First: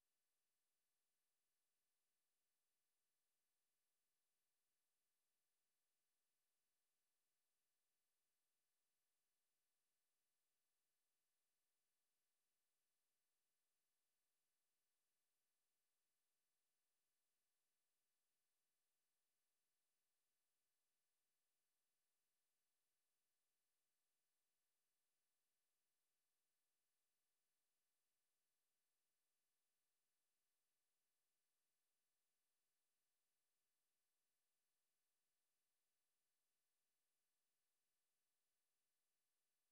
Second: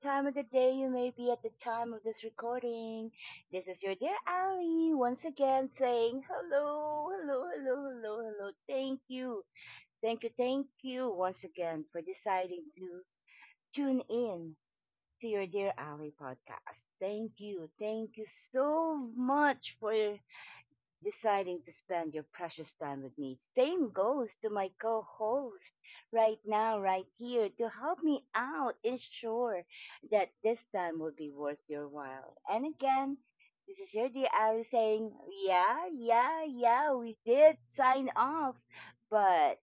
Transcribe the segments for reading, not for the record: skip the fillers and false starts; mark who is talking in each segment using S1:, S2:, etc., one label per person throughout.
S1: time of the day you may be at the time of this recording. This is your dear Ali once again saying hello, hello, hello, hello, hello. Thank you, thank you, thank you once again for deciding to tune in to your dear Ali podcast. Thank you so much for deciding to spend your precious time with me. Same goes to my co host right now, right here, to help me out, ensure that this time will be worth your while. And again, this is your dear Ali saying, yeah, yeah, yeah, we did sign off, but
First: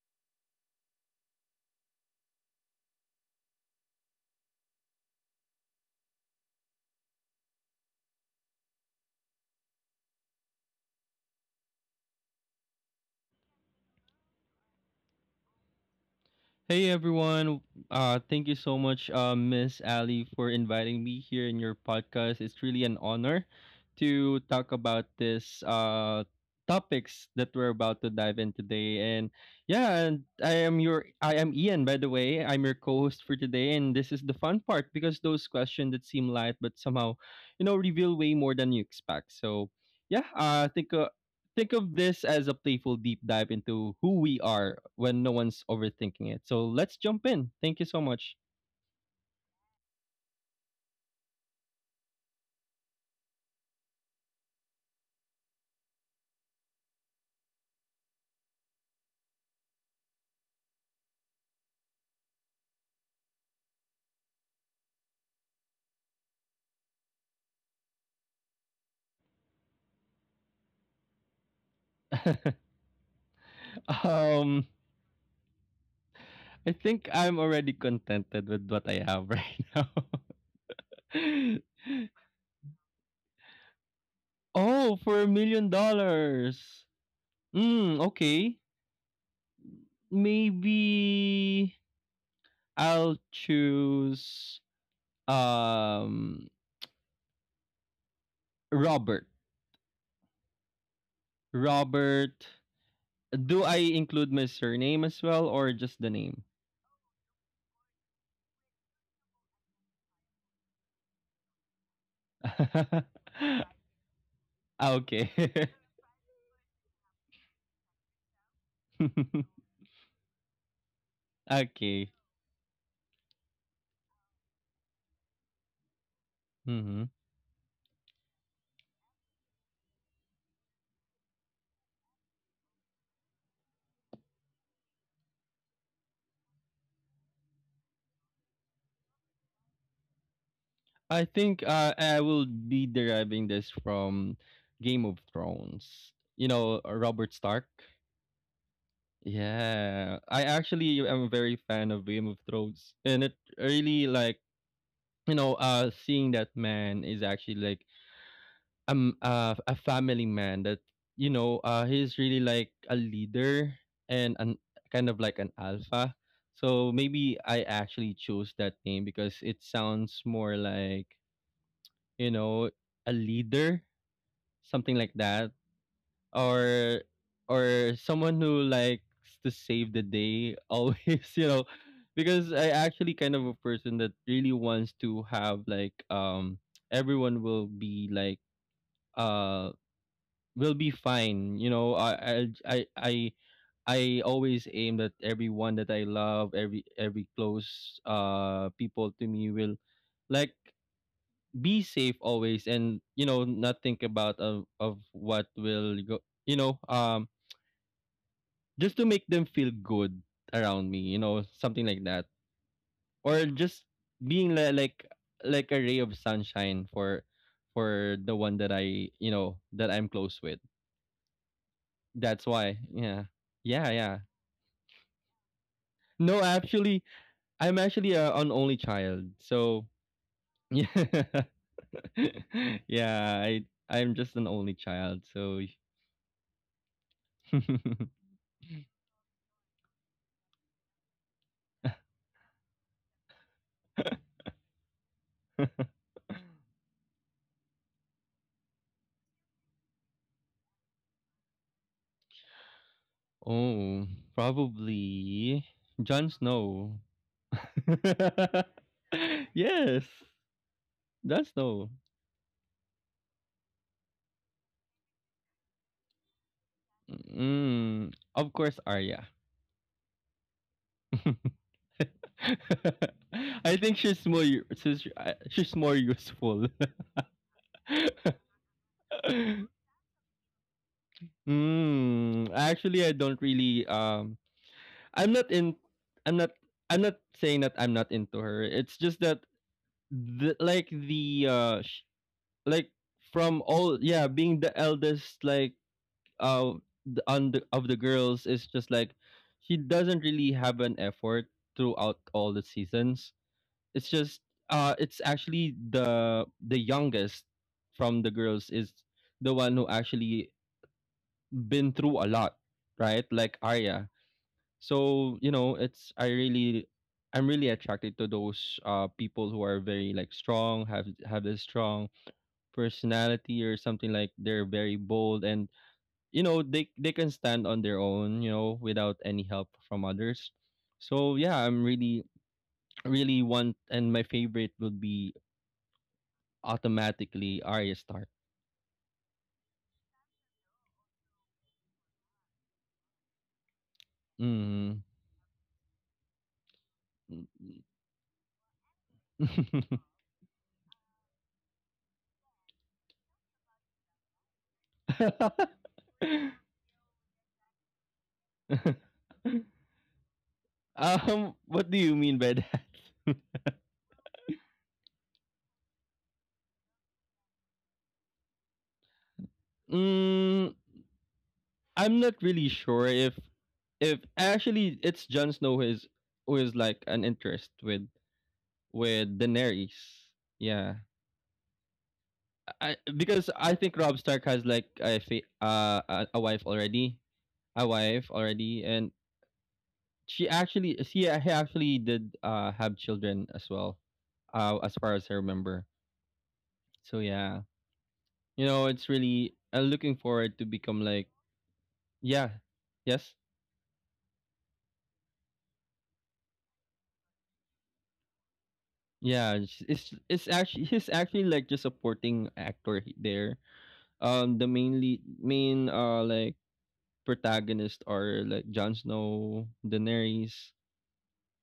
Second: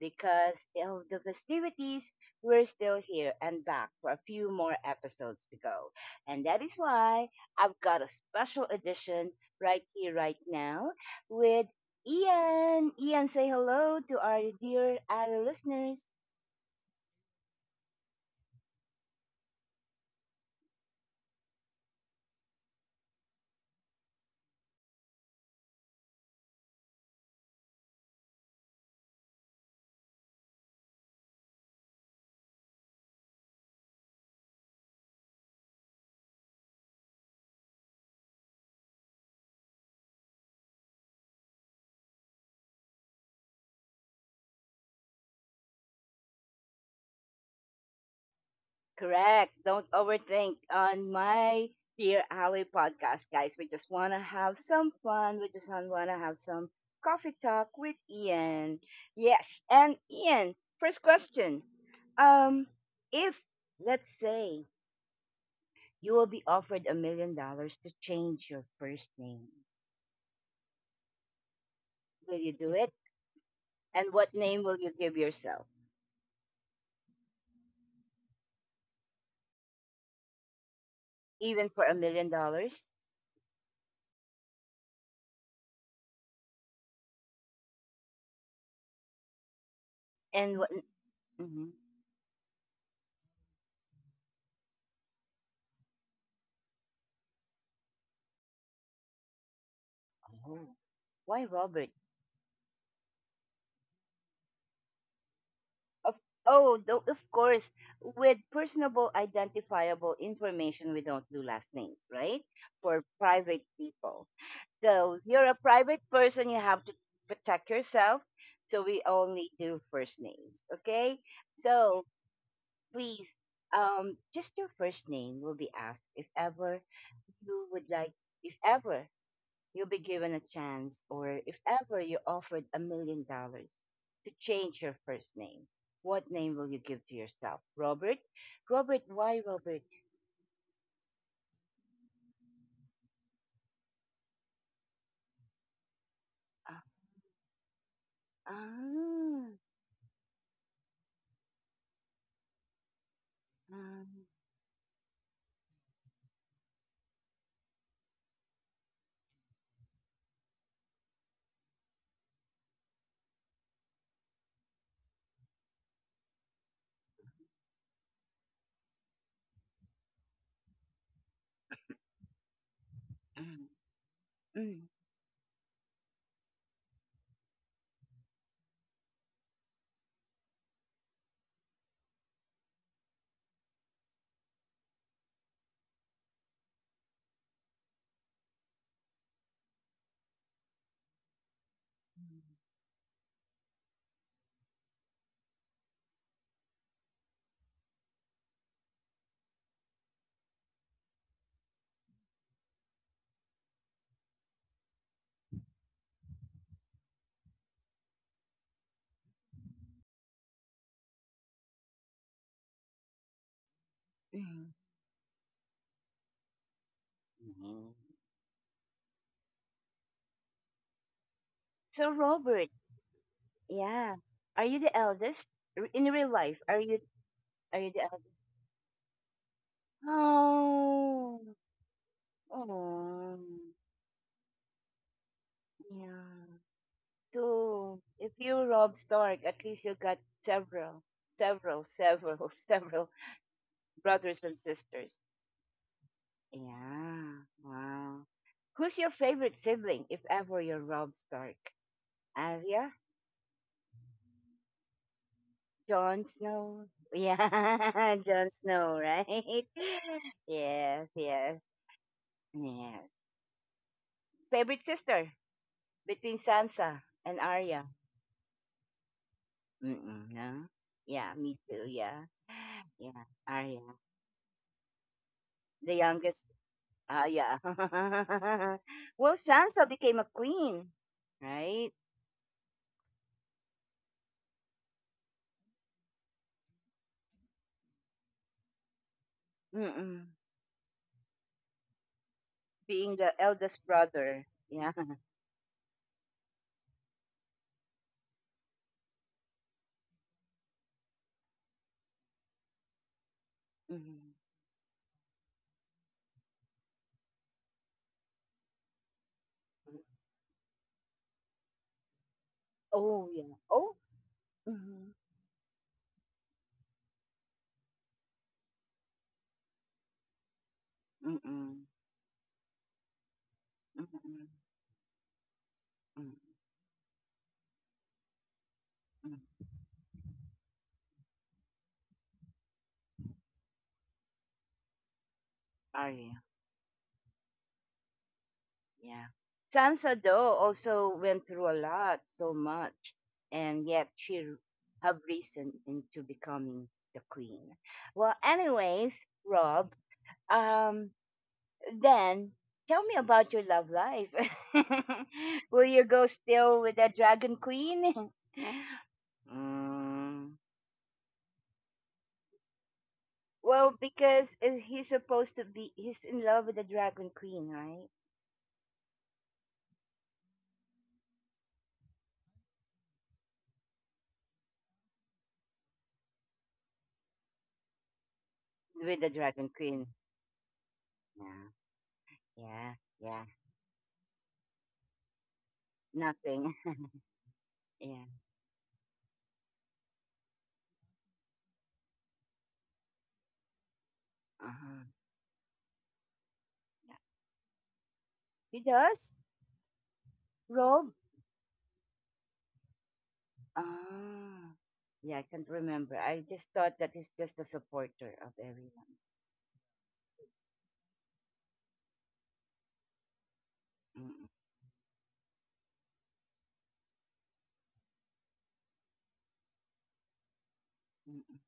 S1: because of the festivities, we're still here and back for a few more episodes to go. And that is why I've got a special edition right here, right now, with Ian. Ian, say hello to our dear other listeners.
S2: Hey everyone. Thank you so much Miss Ali for inviting me here in your podcast. It's really an honor to talk about this topics that we're about to dive in today. And yeah, and I am Ian by the way. I'm your co-host for today and this is the fun part because those questions that seem light but somehow reveal way more than you expect. So yeah, I think of this as a playful deep dive into who we are when no one's overthinking it. So let's jump in. Thank you so much.
S1: Correct. Don't overthink on my Dear Alley podcast, guys. We just want to have some fun. We just want to have some coffee talk with Ian. Yes. And Ian, first question. Um, if, let's say, you will be offered $1 million to change your first name, will you do it? And what name will
S2: um,
S1: you give yourself?
S2: I think I'm already contented with what I have right now.
S1: Even for a million dollars?
S2: Oh, for $1 million. Hmm, okay.
S1: And what? Mhm.
S2: Maybe I'll choose um Robert.
S1: Oh, why Robert?
S2: Robert. Do I include my surname as well or just
S1: Of
S2: the name?
S1: of course, with personable identifiable information, we don't do last names, right? For private people.
S2: Ah,
S1: So
S2: okay.
S1: you're a private person, you have to protect yourself. So we only do first names, okay? So
S2: Okay.
S1: please, just your first name will be asked if ever
S2: hmm
S1: you would like, if ever you'll be given a chance, or if ever you're offered $1 million to change your first name, what name will you give to yourself? Robert? Robert, why Robert?
S2: I think I will be deriving this from Game of Thrones. You
S1: Ah,
S2: know, Robert Stark.
S1: ah,
S2: Yeah, I actually am very fan of Game of Thrones, and it
S1: ah,
S2: really like seeing that man is actually like a family man that he's really like a leader and an kind of like an alpha, so maybe I actually chose that name because it sounds more like, you know, a
S1: mm,
S2: leader,
S1: mm,
S2: something like that, or or someone who likes to save the day always, you know, because I actually kind of a person that really wants to have like everyone will be like uh will be fine. You know, I I I always aim that everyone that I love, every close people to me will like be safe always and you know not think about of what will go you know just to make them feel good around me, you know, something like that, or just being
S1: mm.
S2: like like, like a ray of sunshine
S1: Hmm.
S2: for the one that I you know that I'm close with,
S1: So,
S2: that's
S1: Robert,
S2: why. Yeah, yeah,
S1: yeah.
S2: yeah.
S1: Are you the eldest? In real
S2: No,
S1: life,
S2: actually,
S1: are
S2: I'm
S1: you the
S2: actually
S1: eldest?
S2: an only child. So yeah,
S1: Oh, oh,
S2: yeah, I'm just an only child. So
S1: yeah. So if you rob Stark, at least you got several, several, several, several brothers and sisters. Yeah. Wow. Who's your favorite sibling, if ever you're Rob Stark? Arya?
S2: oh, probably
S1: Jon
S2: Jon
S1: Snow?
S2: Snow.
S1: Yeah, Jon Snow, right?
S2: Yes,
S1: Yes,
S2: Jon
S1: yes,
S2: Snow.
S1: yes. Favorite sister between Sansa and Arya?
S2: Mm, of course, Arya.
S1: Mm-mm, no? Yeah, me too, yeah. Yeah, Arya.
S2: I think she's
S1: The
S2: more
S1: youngest.
S2: useful.
S1: Ah, yeah. Well, Sansa became a queen, right?
S2: Mm, actually, I don't really I'm not in I'm not I'm not saying that I'm not into her. It's just that
S1: Mm-mm.
S2: the, like the sh- like
S1: Being the
S2: from
S1: eldest
S2: all, yeah,
S1: brother.
S2: being the
S1: Yeah.
S2: eldest like uh of the girls is just like she doesn't really have an effort throughout all the seasons. It's
S1: Mhm.
S2: just it's actually the youngest from the girls is the one who actually been through a lot,
S1: Oh,
S2: right?
S1: yeah.
S2: Like
S1: Oh.
S2: Arya.
S1: Mm-hmm.
S2: So you know it's, I really, I'm really attracted to those people who are very like strong, have this
S1: Mm-mm.
S2: strong personality, or something like
S1: Mm-mm.
S2: they're very bold and
S1: Mm-mm.
S2: you know they can stand on their own, you know, without any help from others. So yeah, I'm really really want, and my favorite would be
S1: Arya. Yeah.
S2: automatically Arya Stark.
S1: Yeah. Sansa, though, also went through a lot, so much, and yet she
S2: Mm-hmm.
S1: have risen into becoming the queen. Well, anyways, Rob,
S2: Mm.
S1: um, then tell me about your love life. Will you go still with the Dragon Queen? Mm.
S2: What do you mean by that?
S1: Well, because he's supposed to be, he's in love with the Dragon Queen, right?
S2: Mm, I'm not really sure if actually it's Jon Snow who is like an interest
S1: With the
S2: with
S1: Dragon
S2: Daenerys.
S1: Queen.
S2: Yeah,
S1: Yeah, yeah,
S2: I
S1: yeah.
S2: because I think Rob Stark has like
S1: Nothing.
S2: a
S1: Yeah.
S2: wife already, and she actually she a- he actually did have children as well, as
S1: Uh-huh.
S2: far as I remember.
S1: Yeah.
S2: So yeah, you
S1: He
S2: know it's
S1: does?
S2: really I'm looking forward to become
S1: Rob?
S2: like, yeah, yes.
S1: Ah. Yeah, I can't remember. I just thought that he's just a supporter of everyone.
S2: Yeah, it's actually he's actually like just supporting actor there.
S1: Mm-mm,
S2: The main like protagonists are like Jon Snow, Daenerys.
S1: mm-mm.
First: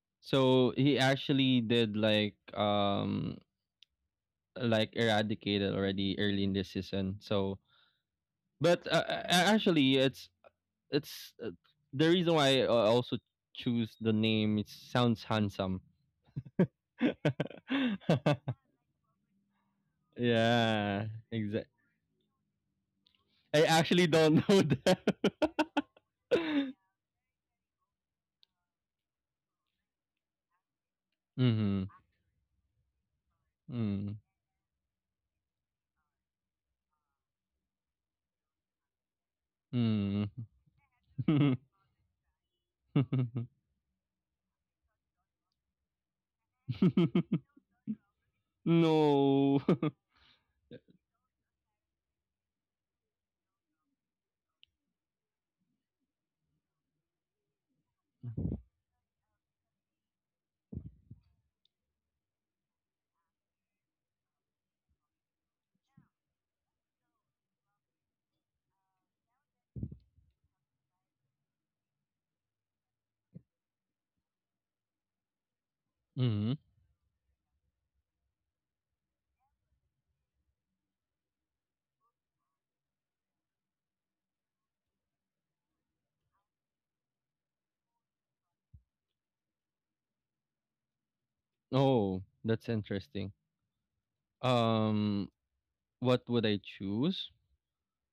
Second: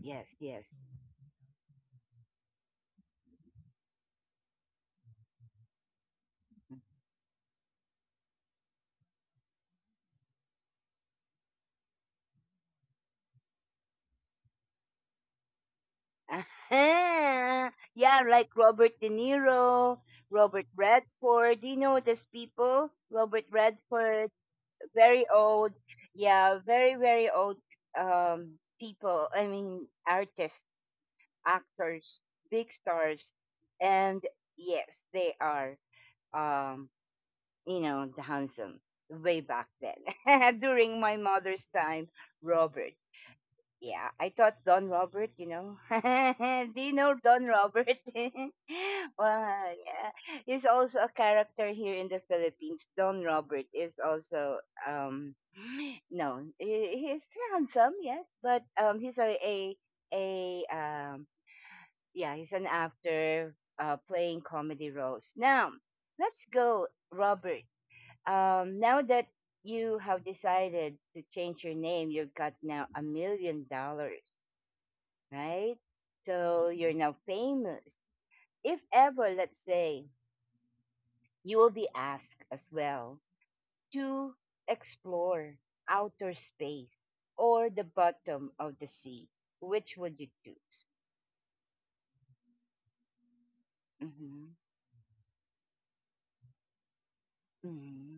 S1: Yes,
S2: So
S1: yes.
S2: he actually did like eradicated already early in this
S1: Mm-hmm.
S2: season. So, but actually, it's the reason why I also choose the name. It sounds handsome.
S1: Aha! Yeah, like Robert De Niro, Robert
S2: Yeah,
S1: Redford. Do you know these people? Robert
S2: I actually
S1: Redford,
S2: don't know them.
S1: very old. Yeah, very, very old people. I mean, artists,
S2: Mm-hmm.
S1: actors, big stars.
S2: Mm.
S1: And yes, they are, um, you know, the handsome way back
S2: Mm.
S1: then. During my mother's time, Robert. Yeah, I thought Don Robert, you know. Do you know Don Robert?
S2: No.
S1: Wow, yeah. He's also a character here in the Philippines. Don Robert is also known. He's handsome, yes, but he's a yeah, he's an actor playing comedy roles. Now, let's go Robert. Now that you have decided to change your name, you've got now $1 million, right?
S2: Mm-hmm.
S1: So you're now famous. If ever, let's say, you will be asked as well to explore outer space or the bottom of the sea, which would you choose?
S2: Oh, that's interesting.
S1: Mm-hmm.
S2: Um, what would I choose?
S1: Mm-hmm.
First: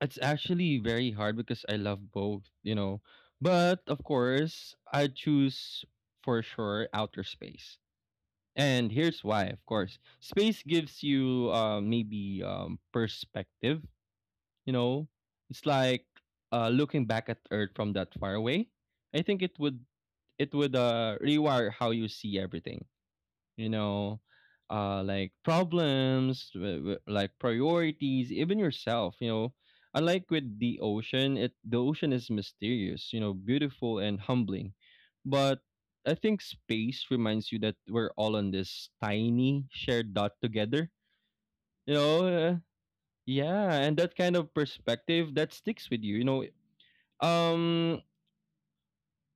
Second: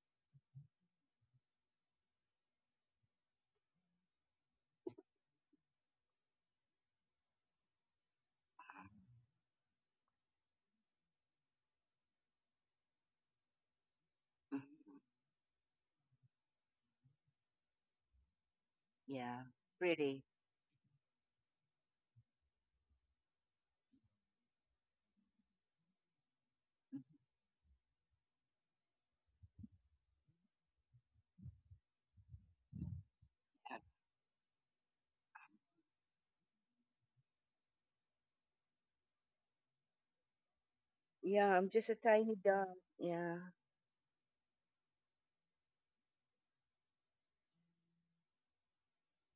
S2: It's actually very hard because I love both, you know. But of course, I choose for sure outer space. And here's why. Of course, space gives you maybe perspective. You
S1: Hmm.
S2: know, it's like looking back at Earth from that far away. I
S1: Yeah,
S2: think it would
S1: pretty.
S2: it would uh, rewire how you see everything. You know, like problems, like priorities, even yourself. You know, unlike with the ocean, it the ocean is mysterious. You know, beautiful and humbling, but I think space reminds you that we're all on this tiny shared dot together.
S1: Yeah, I'm just
S2: You
S1: a tiny
S2: know,
S1: dog. Yeah.
S2: yeah, and that kind of perspective that sticks with you, you know. Um,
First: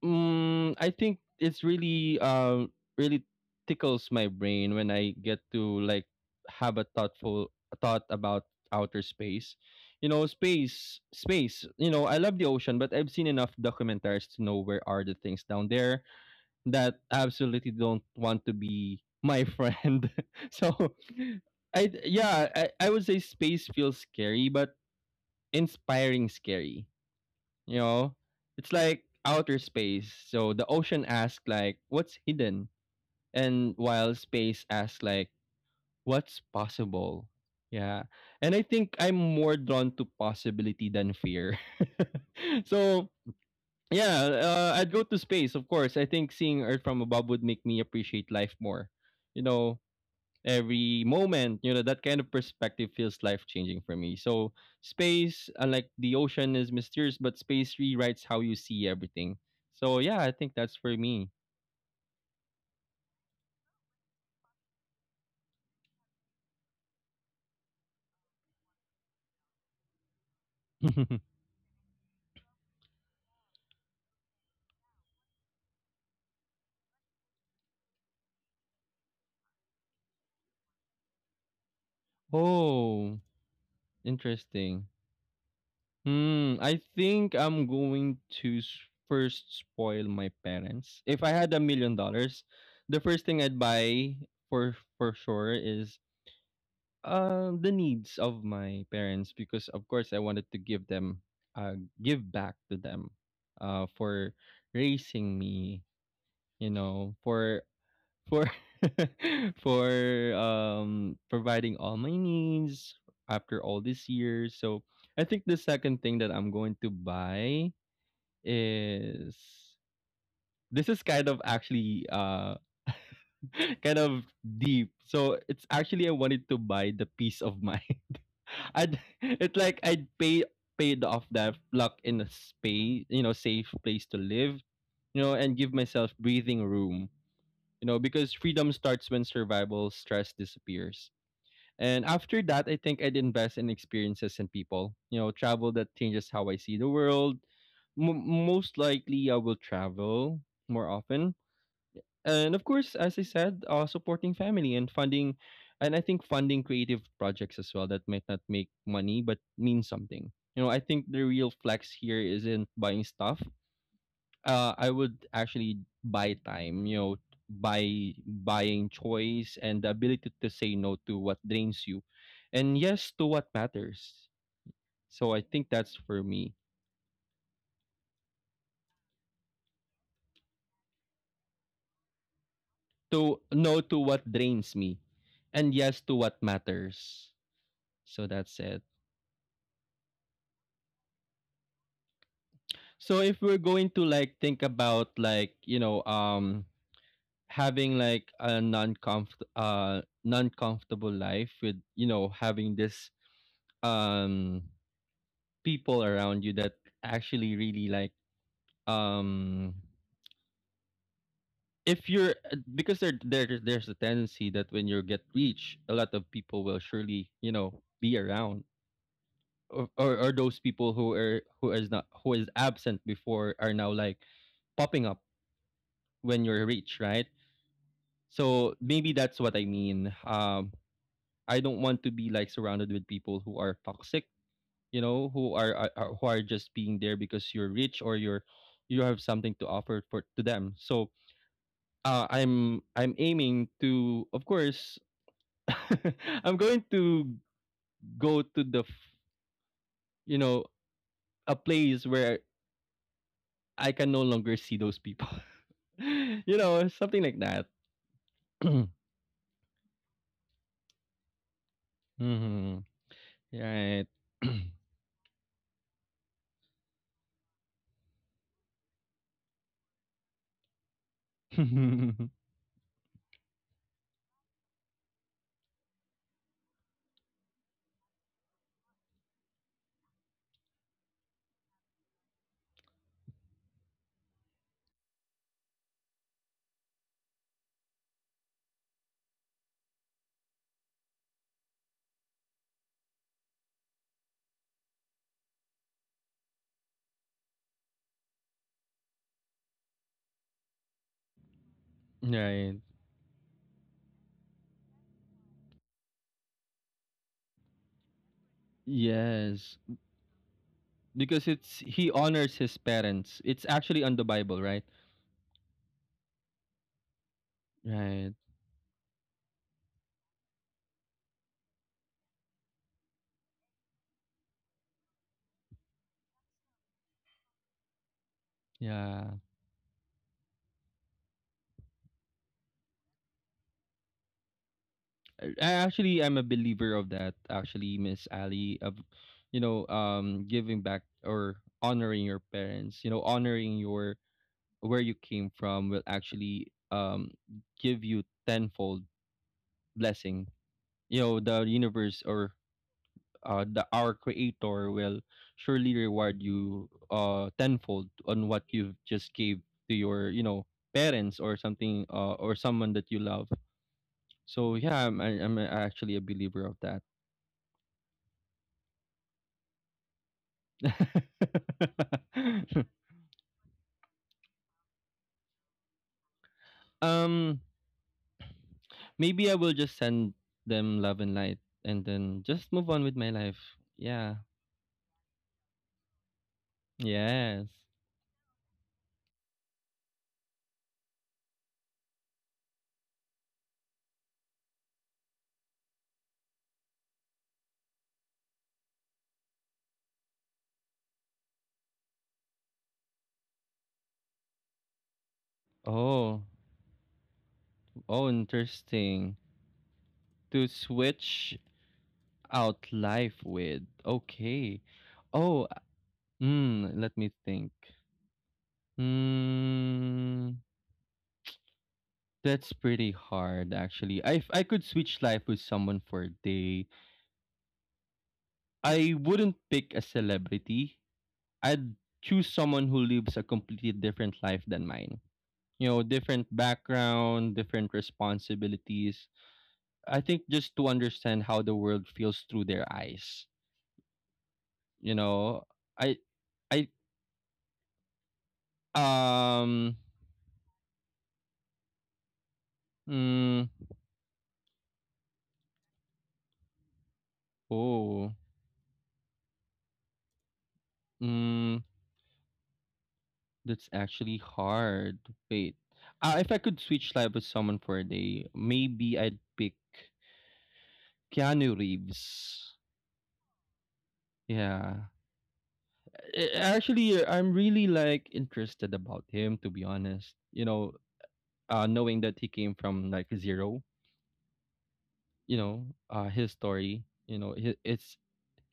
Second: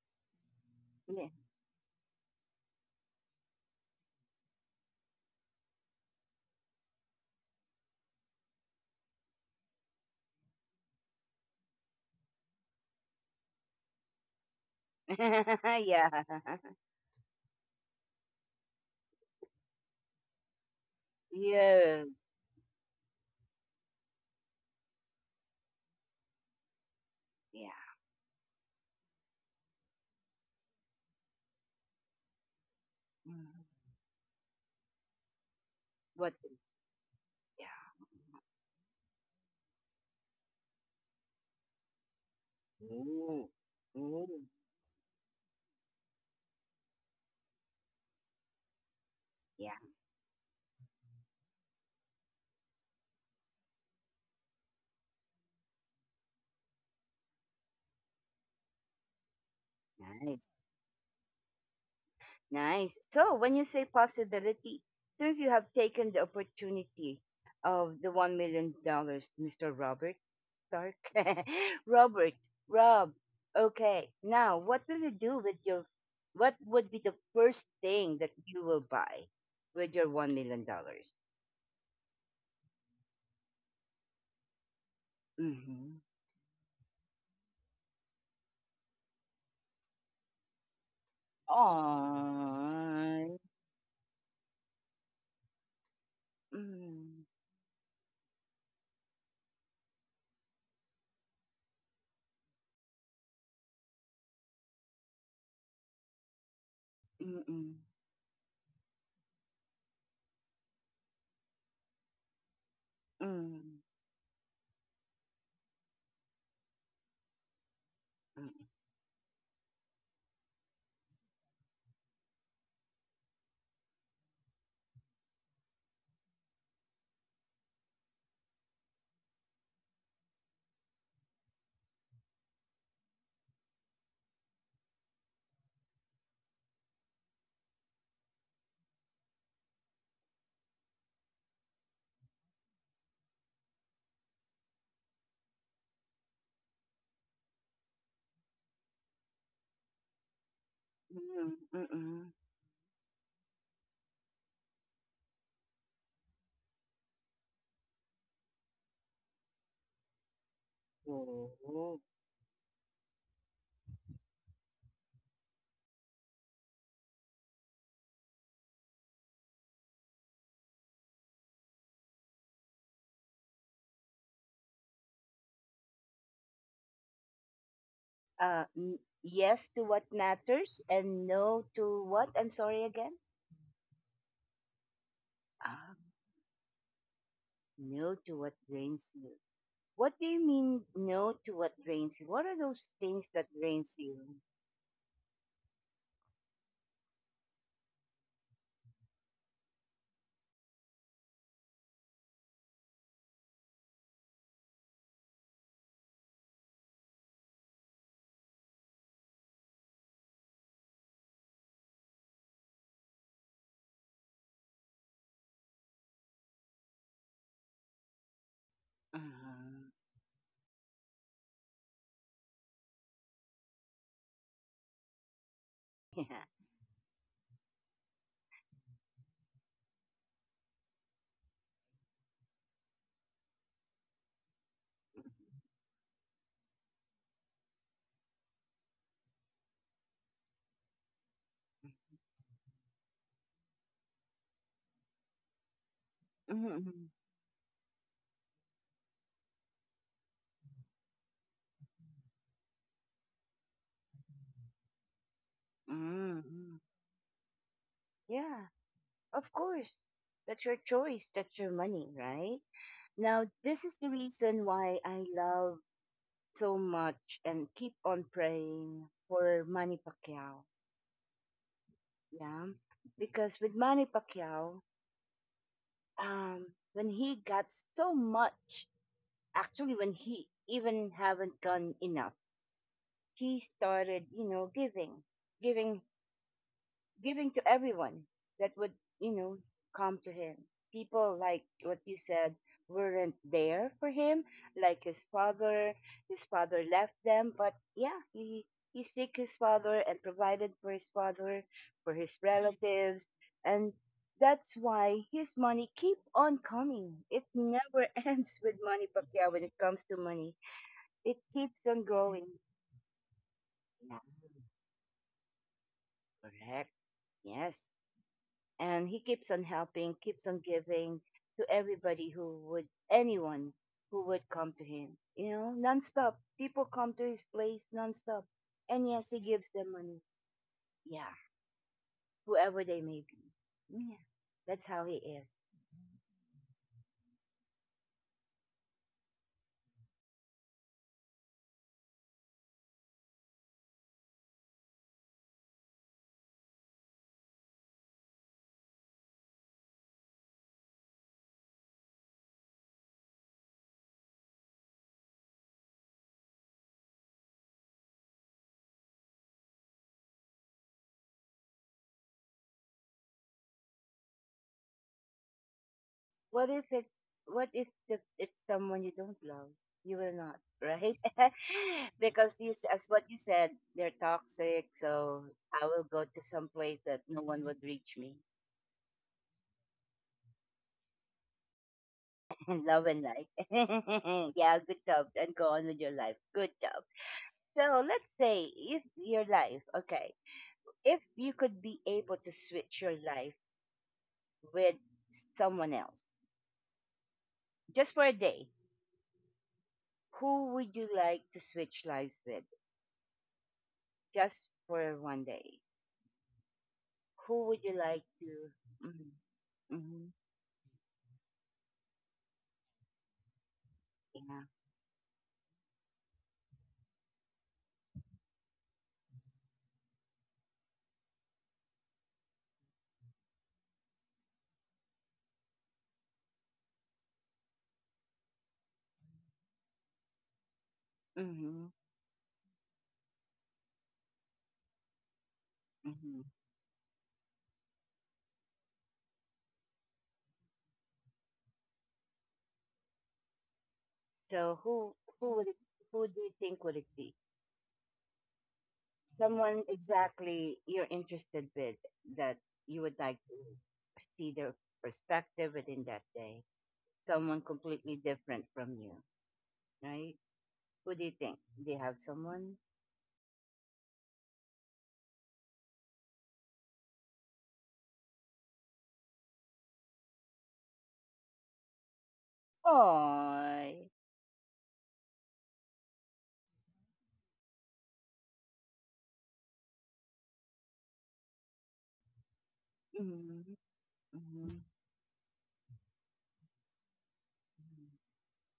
S2: I think
S1: Yeah.
S2: it's really, really tickles my brain when I get to like have a thoughtful thought about outer space. You know, space, space. You know, I love the ocean, but I've seen enough documentaries to know where are the things down there
S1: Yeah.
S2: that absolutely don't want to be my friend. So,
S1: Yes.
S2: I would say space feels scary, but inspiring scary.
S1: Yeah.
S2: You know, it's like outer space. So the ocean asks like, "What's hidden?"
S1: Mhm.
S2: and while space asks like,
S1: What
S2: "What's
S1: is?
S2: possible?" Yeah,
S1: Yeah.
S2: and I think I'm more drawn to possibility than fear. So
S1: Ooh.
S2: yeah,
S1: Ooh.
S2: I'd go to space, of course. I think seeing Earth from above would make me appreciate life more. You
S1: Yeah.
S2: know, every moment, you know, that kind of perspective feels life changing for me. So space unlike the ocean is mysterious, but space rewrites how you see everything. So yeah, I
S1: Nice.
S2: think that's for me.
S1: Nice. So, when you say possibility, since you have taken the opportunity of the $1 million, Mr. Robert Stark, Robert, Rob. Okay, now what will you do with your? What would be the first thing that you will buy with your $1 million?
S2: Oh, interesting.
S1: Mm-hmm.
S2: I think I'm going to s- first spoil my parents if I had $1 million. The first
S1: Aww.
S2: thing I'd buy for sure is
S1: Mm-mm.
S2: The needs of my parents, because of course I wanted to give them give back to them for raising me, you know,
S1: Mm-mm.
S2: for for providing all my needs after all
S1: Mm-mm.
S2: these years. So I think the second thing that I'm going to buy is, this is kind of actually kind of deep. So it's actually I wanted to buy the peace of mind. I'd it's like I'd pay paid off that luck in a space, you know, safe place to live, you know, and give myself breathing room, you know, because freedom starts when survival stress disappears. And after that, I think I'd invest in experiences and people, you know, travel that changes how I see the world. Most likely, I will travel more often,
S1: Mm-mm. Mm-mm.
S2: and of course, as I said, supporting family and funding, and I think funding creative projects as well that might not make money but mean something. You know, I think the real flex
S1: Oh.
S2: here isn't buying stuff. I would actually buy time. You know, buying choice and the ability to say no to what drains you, and yes to what matters. So I think that's for me.
S1: Uh, n- yes to what matters and no to what? I'm sorry again.
S2: To, no to what drains me, and
S1: Ah,
S2: yes to what matters.
S1: no
S2: So
S1: to what
S2: that's it.
S1: drains you. What do you mean no to what drains you? What are those
S2: So
S1: things that
S2: if we're
S1: drains
S2: going to
S1: you?
S2: like think about like, you know, having like a non-comfortable life with, you know, having this um people around you that actually really like um if you're because there's a tendency that when you get rich, a lot of people will surely, you know, be around.
S1: Uh-huh.
S2: Or those people who are who is not who is absent before are now like popping up
S1: Yeah.
S2: when you're rich, right? So maybe that's what I mean. I don't want to be like surrounded with people who are toxic, you know, who are, who are just being there because you're rich or you're you have something to offer for to them. So I'm aiming to, of course, I'm going
S1: Mm-hmm.
S2: to go to the f- you know, a place where I can no longer see those people, you
S1: Mm-hmm.
S2: know, something like that.
S1: Yeah, of course. That's your choice. That's your money, right?
S2: Hmm.
S1: Now, this is
S2: Right.
S1: the reason why I love so much and keep on praying for Manny Pacquiao. Yeah, because with Manny Pacquiao, um, when he got so much, actually, when he even haven't done enough, he started, you know, giving, giving giving to everyone that would, you know, come to him. People like what you said weren't there for him, like his father. His father left them, but yeah, he seek his father and provided for his father, for his
S2: Right.
S1: relatives, and that's why his money keep on coming. It never ends with money, Pacquiao. When
S2: Yes,
S1: it comes to money, it
S2: because it's
S1: keeps on
S2: he
S1: growing.
S2: honors his parents. It's actually on
S1: Yeah,
S2: the Bible, right?
S1: correct. Yes.
S2: Right.
S1: And he keeps on helping, keeps on giving to everybody who would, anyone who would come to him. You know, nonstop. People come to his place nonstop, and
S2: Yeah.
S1: yes, he gives them money. Yeah, whoever they may be. Yeah, that's how he
S2: I
S1: is.
S2: I actually am a believer of that. Actually, Miss Ali, of giving back or honoring your parents, you know, honoring your where you came from will actually give you tenfold blessing. You know, the universe or the our creator will surely reward you tenfold on what you've just gave to your you know parents or something or someone that you love. So yeah, I'm actually a believer
S1: What
S2: of
S1: if
S2: that.
S1: it? What if the, it's someone you don't love? You will not, right? Because this, as what you said, they're toxic. So I will go to some place that no
S2: um
S1: one would reach me.
S2: Maybe I will just send them love and light and then just move on
S1: Love
S2: with
S1: and
S2: my
S1: light.
S2: life. Yeah,
S1: Yeah, good job. And go on with your life. Good job.
S2: yes.
S1: So let's say if your life, okay, if you could be able to switch your life with someone else just for a day, who would you like to switch lives with just for 1 day?
S2: Oh,
S1: Who would you
S2: oh,
S1: like to?
S2: interesting.
S1: Mhm, mhm,
S2: To switch out life with.
S1: yeah.
S2: Okay. Oh, let me think. Mm, that's pretty hard, actually. If I could switch life with someone for a day, I wouldn't pick a celebrity.
S1: Hmm.
S2: I'd choose someone who lives a completely different life than mine. You know, different
S1: Hmm.
S2: background, different responsibilities. I think just to understand how the world feels through their eyes.
S1: So
S2: You
S1: who who
S2: know,
S1: would it,
S2: I,
S1: who do you
S2: I,
S1: think would it be? Someone
S2: um,
S1: exactly you're interested with that you would like to
S2: mm,
S1: see their perspective within that day. Someone completely
S2: Oh,
S1: different from you, right? Who do you think?
S2: mm,
S1: Do you have someone?
S2: That's actually hard. Wait, if I could switch life with someone for a day, maybe I'd pick Keanu Reeves.
S1: Oh,
S2: Yeah, I'm really like interested about him to be honest. You know, knowing that he came from like
S1: hmm,
S2: zero.
S1: hmm,
S2: You know, his story. You know, hi- it's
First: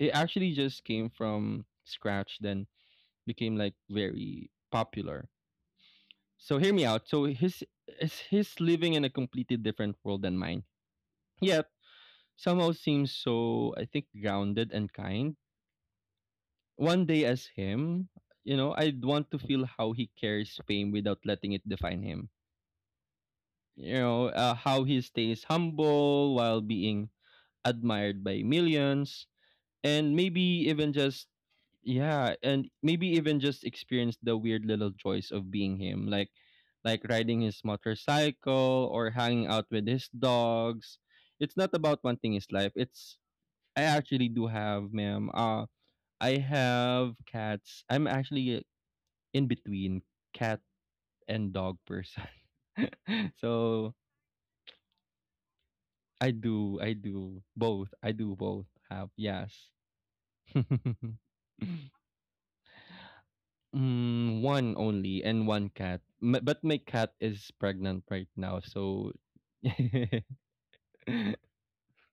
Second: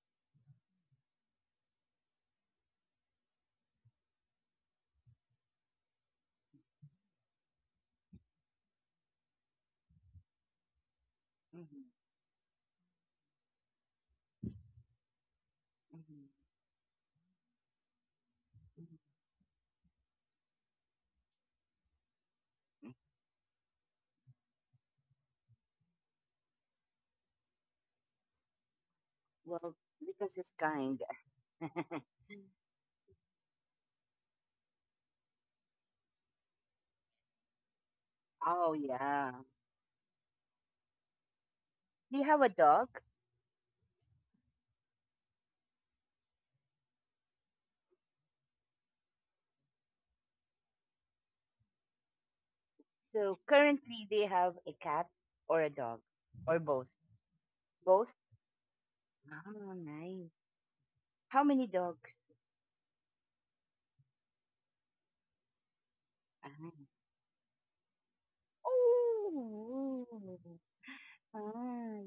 S2: it actually just came from scratch, then became like very popular. So hear me out. So his living in a completely different world than mine. Yet
S1: hmm,
S2: somehow seems so I think grounded and kind.
S1: hmm,
S2: One day as him, you know, I'd want to feel how he carries fame without letting it define him. You know, how he stays humble while being admired by millions
S1: well,
S2: and
S1: because it's
S2: maybe even
S1: kind.
S2: just Yeah, and maybe even just experience the weird little joys of being him, like riding his
S1: Oh,
S2: motorcycle or
S1: yeah.
S2: hanging out with his dogs. It's not about
S1: Do you
S2: wanting
S1: have
S2: his
S1: a
S2: life.
S1: dog?
S2: It's I actually do have, ma'am. I have cats. I'm actually in between cat and dog person.
S1: So
S2: so
S1: currently, do you have a cat or a dog
S2: I
S1: or
S2: do, I
S1: both?
S2: do both. I
S1: Both?
S2: do both have, yes.
S1: Oh, nice. How many dogs?
S2: Mm, one only and one cat. But my
S1: Ah.
S2: cat is pregnant right now, so
S1: Oh. Ah.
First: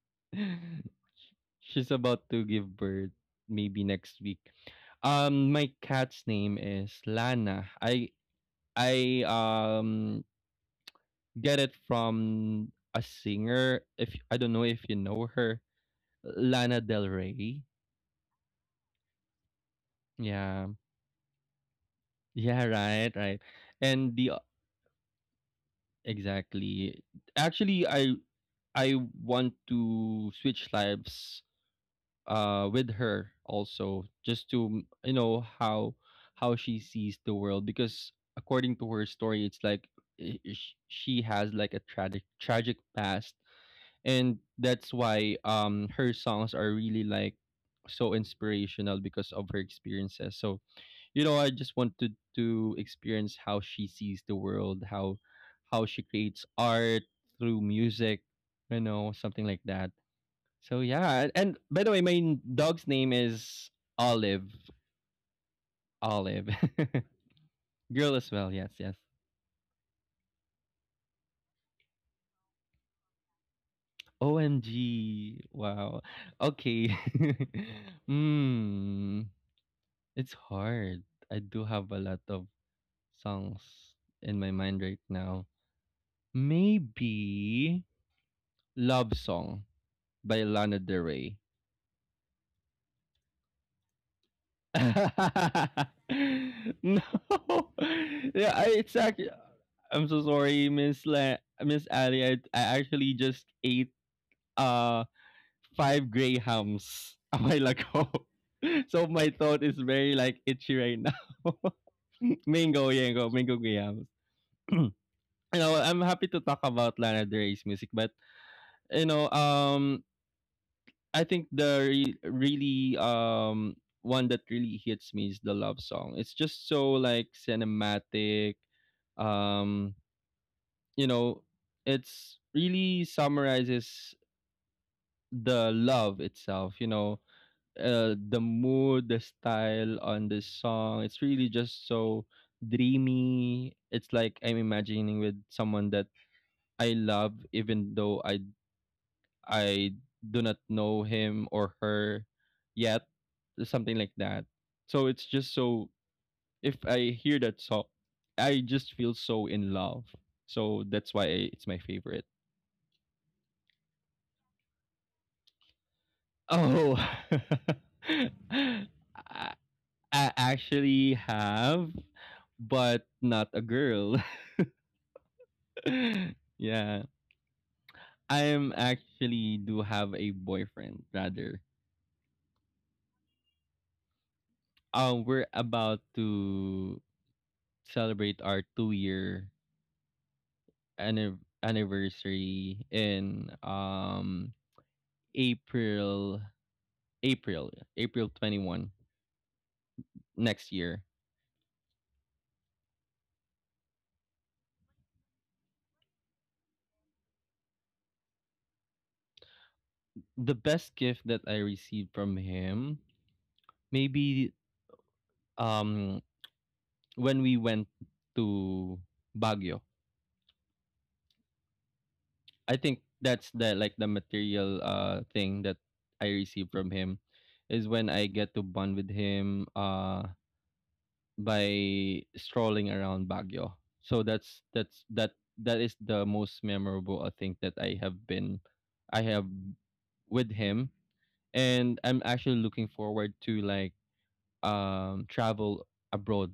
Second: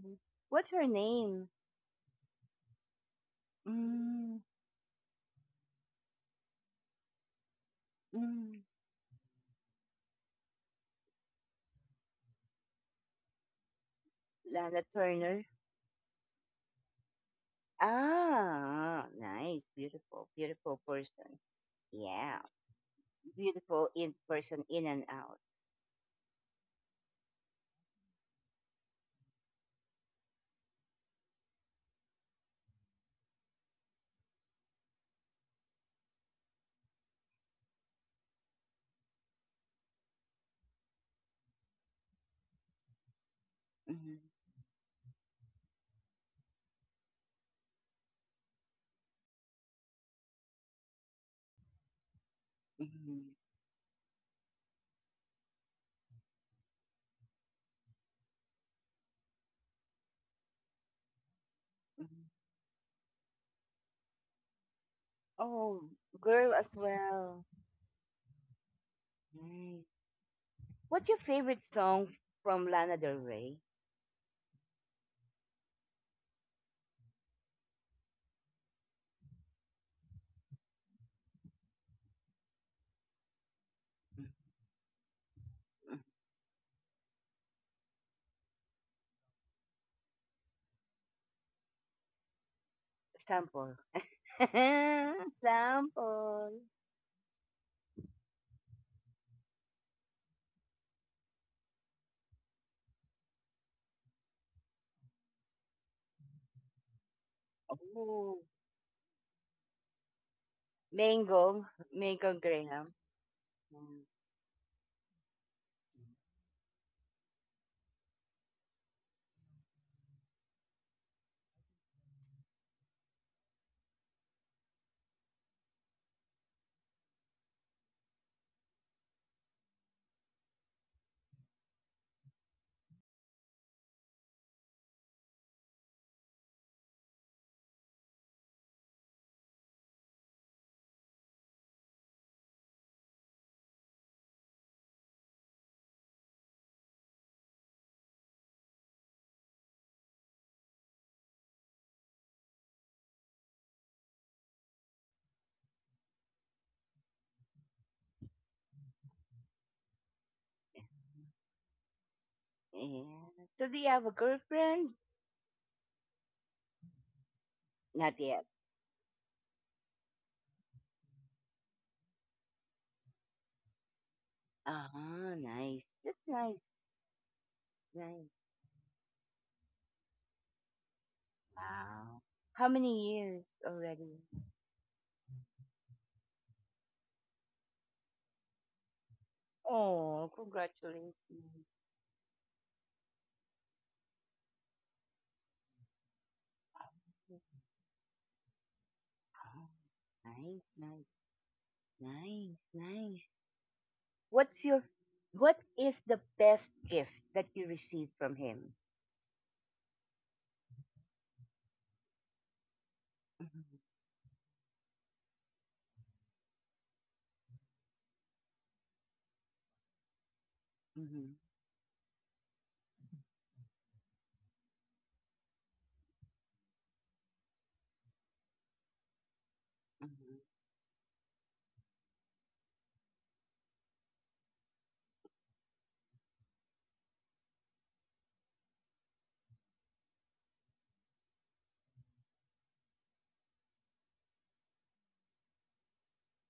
S1: What's her name?
S2: she's about to give birth maybe next week.
S1: Mm,
S2: My cat's name is Lana. I
S1: mm.
S2: I um get it from a singer. If I don't know if
S1: Lana
S2: you know
S1: Turner.
S2: her, Lana Del Rey.
S1: Ah, nice. Beautiful,
S2: Yeah,
S1: beautiful person. Yeah.
S2: yeah, right, right.
S1: Beautiful in
S2: And the
S1: person in and out.
S2: exactly. Actually, I want to switch lives with her also just to you know how she sees the world because according to her story it's like she has like a tragic past
S1: Mhm,
S2: and that's why her songs are really like so inspirational because of her experiences so you know, I just wanted to
S1: mhm,
S2: experience how she sees the world, how she creates art through music, you know, something like that. So yeah, and by the way,
S1: mhm.
S2: dog's name is Olive.
S1: Oh,
S2: Olive,
S1: girl as well.
S2: girl as well. Yes, yes.
S1: Nice. What's your favorite song from Lana Del Rey?
S2: OMG! Wow. Okay. Hmm. It's hard. I do have a lot of songs in my mind right now.
S1: Mm,
S2: Maybe love song by Lana Del Rey.
S1: sample.
S2: No,
S1: Sample.
S2: yeah, it's actually. I'm so sorry, Miss Ali. I actually just ate uh five gray hams a while ago,
S1: Oh,
S2: so my throat is very like itchy right now.
S1: mango, Mango Graham.
S2: Mango, yango, mango grahams.
S1: Mm.
S2: You know, I'm happy to talk about Lana Del Rey's music, but you know, I think the really one that really hits me is the love song. It's just so like cinematic. Um, you know, it's really summarizes the love itself. You know, the mood, the style on this song. It's really just so dreamy. It's like I'm imagining with someone that I love, even though I do not know him or her yet, something like that. So it's just so if I hear that song, I just feel so in love. So that's why it's my favorite.
S1: Yeah. So do you have a girlfriend?
S2: Oh,
S1: Not yet.
S2: I I actually have, but not a girl.
S1: Ah, nice. That's nice.
S2: Yeah,
S1: Nice.
S2: I am actually do have a boyfriend rather.
S1: Wow. How many years already?
S2: We're about to celebrate our 2 year
S1: Oh, congratulations.
S2: anniversary in April April April 21
S1: Oh,
S2: next
S1: nice,
S2: year.
S1: nice, nice, nice. What's your what is the best gift that you received from him?
S2: The best gift that I received from him
S1: Mhm,
S2: maybe um when we went to Baguio.
S1: mhm,
S2: I think that's the like the material thing that I received from him is when I get to bond with him
S1: mhm.
S2: by strolling around Baguio. So that is the most memorable I think that I have been I have with him and I'm actually looking forward to like travel abroad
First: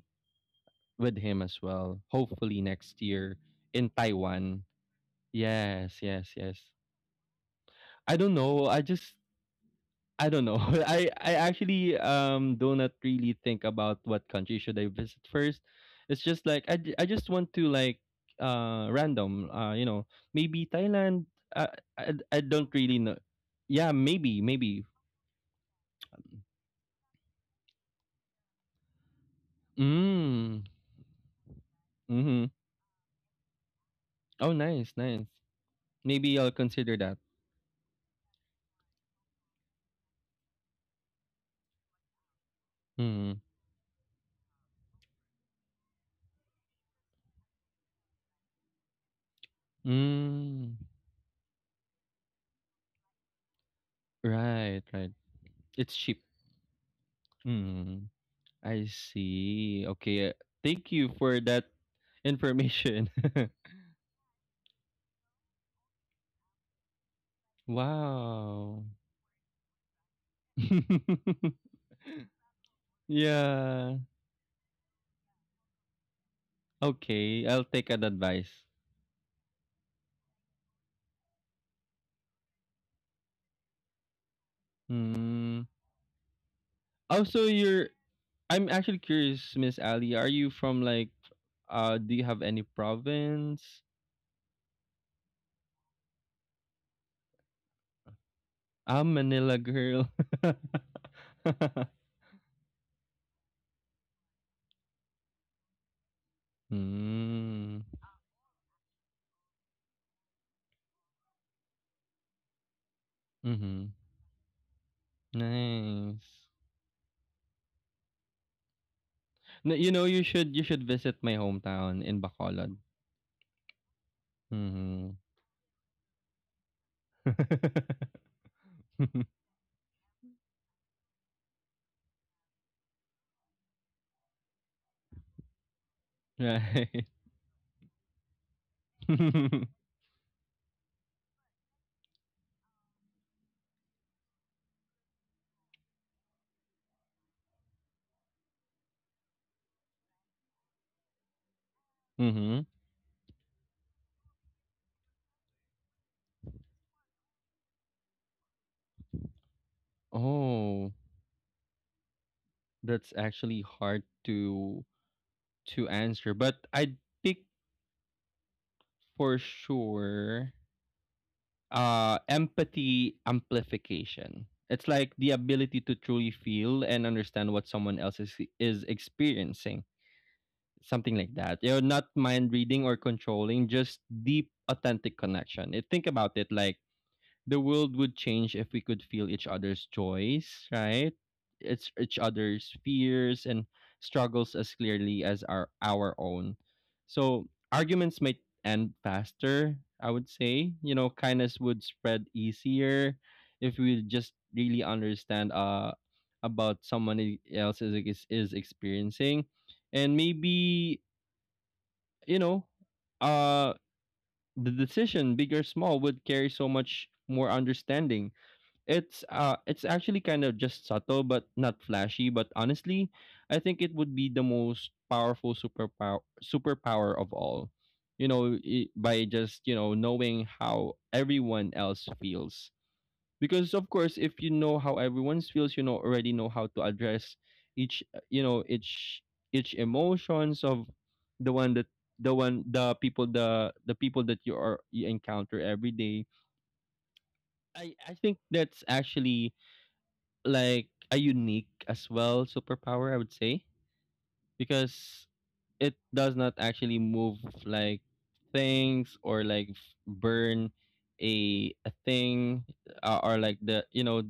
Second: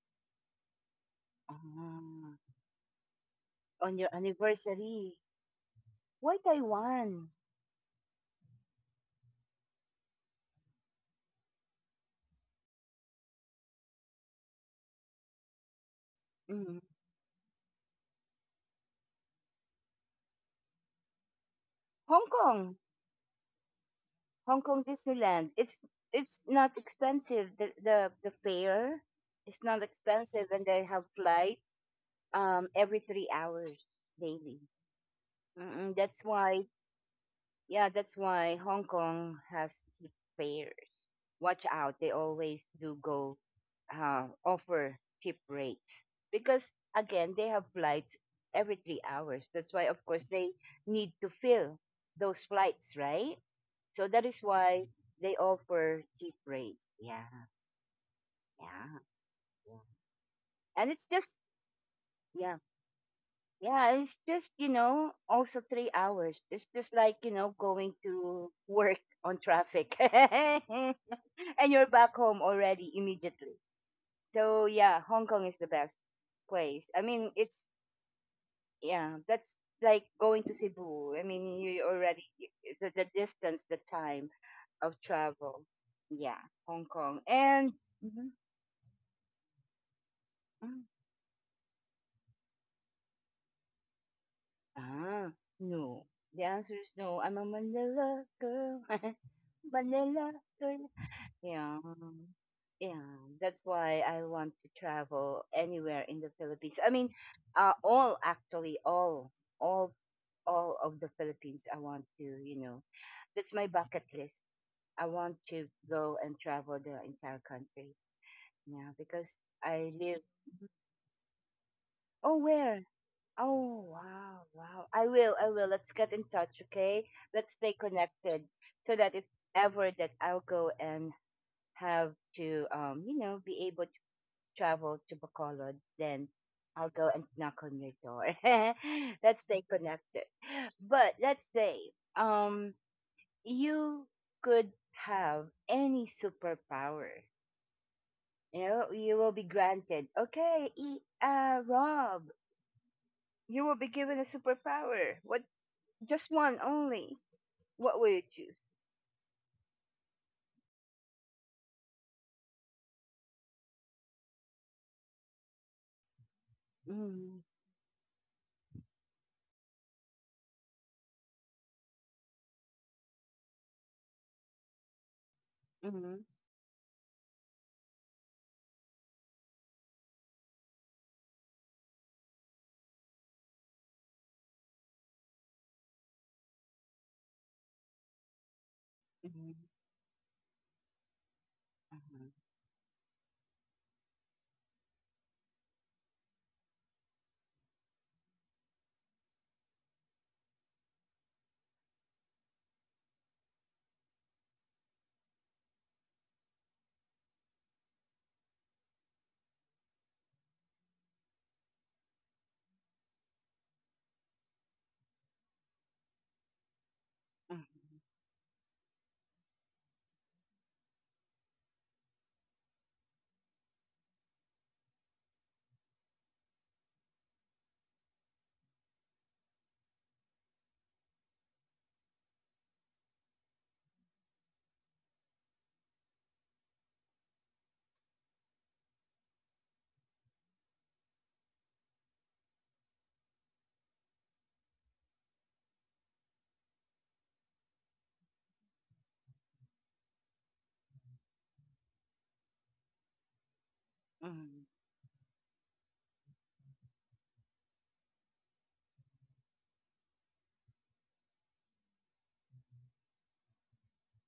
S2: with him as well.
S1: Ah,
S2: Hopefully next year in
S1: on your
S2: Taiwan.
S1: anniversary.
S2: Yes, yes,
S1: Why
S2: yes.
S1: Taiwan?
S2: I don't know. I just I don't know. I actually do not really think about what country should I visit first. It's just like
S1: Mm.
S2: I just want to like random you know maybe Thailand. I
S1: Hong
S2: I don't
S1: Kong,
S2: really know. Yeah, maybe
S1: Hong Kong
S2: maybe.
S1: Disneyland. It's not expensive. The fare is not expensive, and
S2: Mm.
S1: they have flights
S2: Mm-hmm.
S1: every 3 hours
S2: Oh,
S1: daily.
S2: nice, nice.
S1: Mm-mm. That's
S2: Maybe I'll
S1: why
S2: consider that.
S1: Yeah, that's why Hong Kong has cheap fares. Watch out, they always do go
S2: Mm.
S1: offer cheap rates because again, they have flights every 3 hours. That's why of course they
S2: Mm.
S1: need to fill those flights, right? So that is
S2: Right,
S1: why
S2: right.
S1: they
S2: It's
S1: offer
S2: cheap.
S1: cheap rates. Yeah,
S2: Mm. I
S1: yeah, yeah.
S2: see. Okay.
S1: And
S2: Thank
S1: it's
S2: you
S1: just
S2: for that
S1: yeah.
S2: information.
S1: Yeah, it's just, you know, also 3 hours. It's just like, you know, going to
S2: Wow.
S1: work on traffic. And you're back home already immediately.
S2: Yeah.
S1: So, yeah, Hong Kong is the best place. I mean,
S2: Okay,
S1: it's,
S2: I'll take that advice.
S1: yeah, that's like going to Cebu. I mean, you already, the distance, the time of travel.
S2: Mm.
S1: Yeah, Hong Kong.
S2: Also,
S1: And,
S2: you're
S1: mm-hmm,
S2: I'm actually curious, Miss Ali, are you from
S1: mm-hmm.
S2: like do you have any province?
S1: Ah, no. The answer is no. I'm a Manila girl.
S2: I'm Manila girl.
S1: Manila girl. Yeah. Yeah, that's why I want to travel anywhere in the Philippines. I mean,
S2: Mm.
S1: all actually, all, all of the Philippines. I want to, you know, that's my
S2: Mhm.
S1: bucket list. I want to go
S2: Nice.
S1: and travel the entire country. Yeah, because
S2: No,
S1: I
S2: you know,
S1: live.
S2: you should visit my hometown in
S1: Oh,
S2: Bacolod.
S1: where? Oh, wow, wow. I
S2: Mhm.
S1: will, I will. Let's get in touch, okay? Let's stay connected so that if ever that I'll go and have to, you know, be able to travel to Bacolod, then I'll
S2: Right.
S1: go and knock on your door. Let's stay connected. But let's say, um, you could have any superpower. You know, you will be granted. Okay, Rob,
S2: Mhm.
S1: you will be given a superpower. What Just one only. What would you choose?
S2: Oh. That's actually hard to answer, but I'd pick
S1: Mm,
S2: for sure empathy amplification. It's like the ability to
S1: mm, mm,
S2: truly feel and understand what someone else is experiencing. Something like that. You know, not mind reading or controlling, just deep authentic connection. It, think about it like the world would change if we could feel each
S1: mm,
S2: other's joys, right? It's each other's fears and struggles as clearly as our own. So arguments might end faster, I would say. You know, kindness would spread easier if we just really understand about someone else is experiencing. And maybe, you know, uh the decision, big or small, would carry so much more
S1: mm,
S2: understanding it's actually kind of just subtle but not flashy, but honestly, I think it would be the most powerful superpower of all. You know, I by just, you know, knowing how everyone else feels. Because of course, if you know how everyone feels, you know already know how to address each, you know, each emotions of the one that the one the people that you encounter every day. I think that's actually like a unique as well superpower, I would say,
S1: mm,
S2: because it does not actually move like things or like burn a thing or like the you know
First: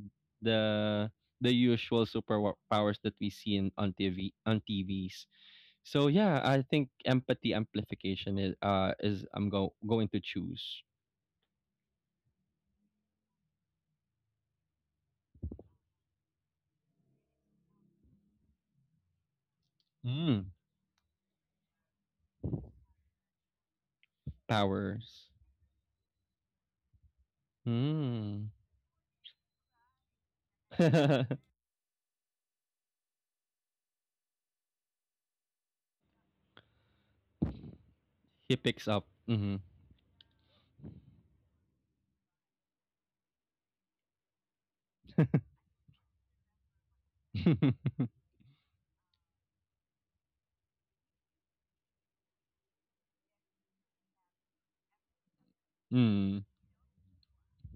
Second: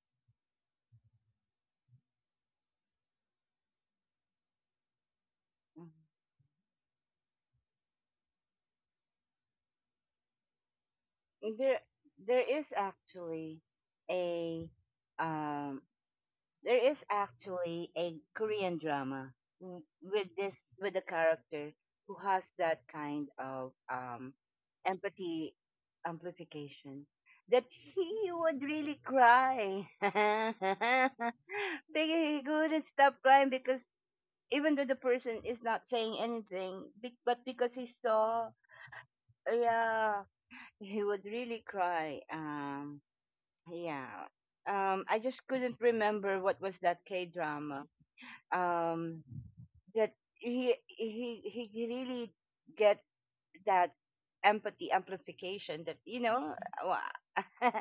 S2: the the usual superpowers that we see in on TV on TVs.
S1: mm.
S2: So yeah, I think empathy amplification is I'm go going to choose.
S1: There, there is actually a um, there is actually a Korean drama w- with
S2: Mm,
S1: this with a character who has that kind of
S2: powers.
S1: empathy amplification that he
S2: Mm.
S1: would really cry.
S2: He
S1: Big- he couldn't stop crying because even though the person is not saying anything, but because he saw,
S2: picks up. Mm-hmm.
S1: yeah, he would really cry. Yeah. I just couldn't remember what was that K drama. Um, that he really gets that empathy amplification. That you
S2: Mm.
S1: know, wa-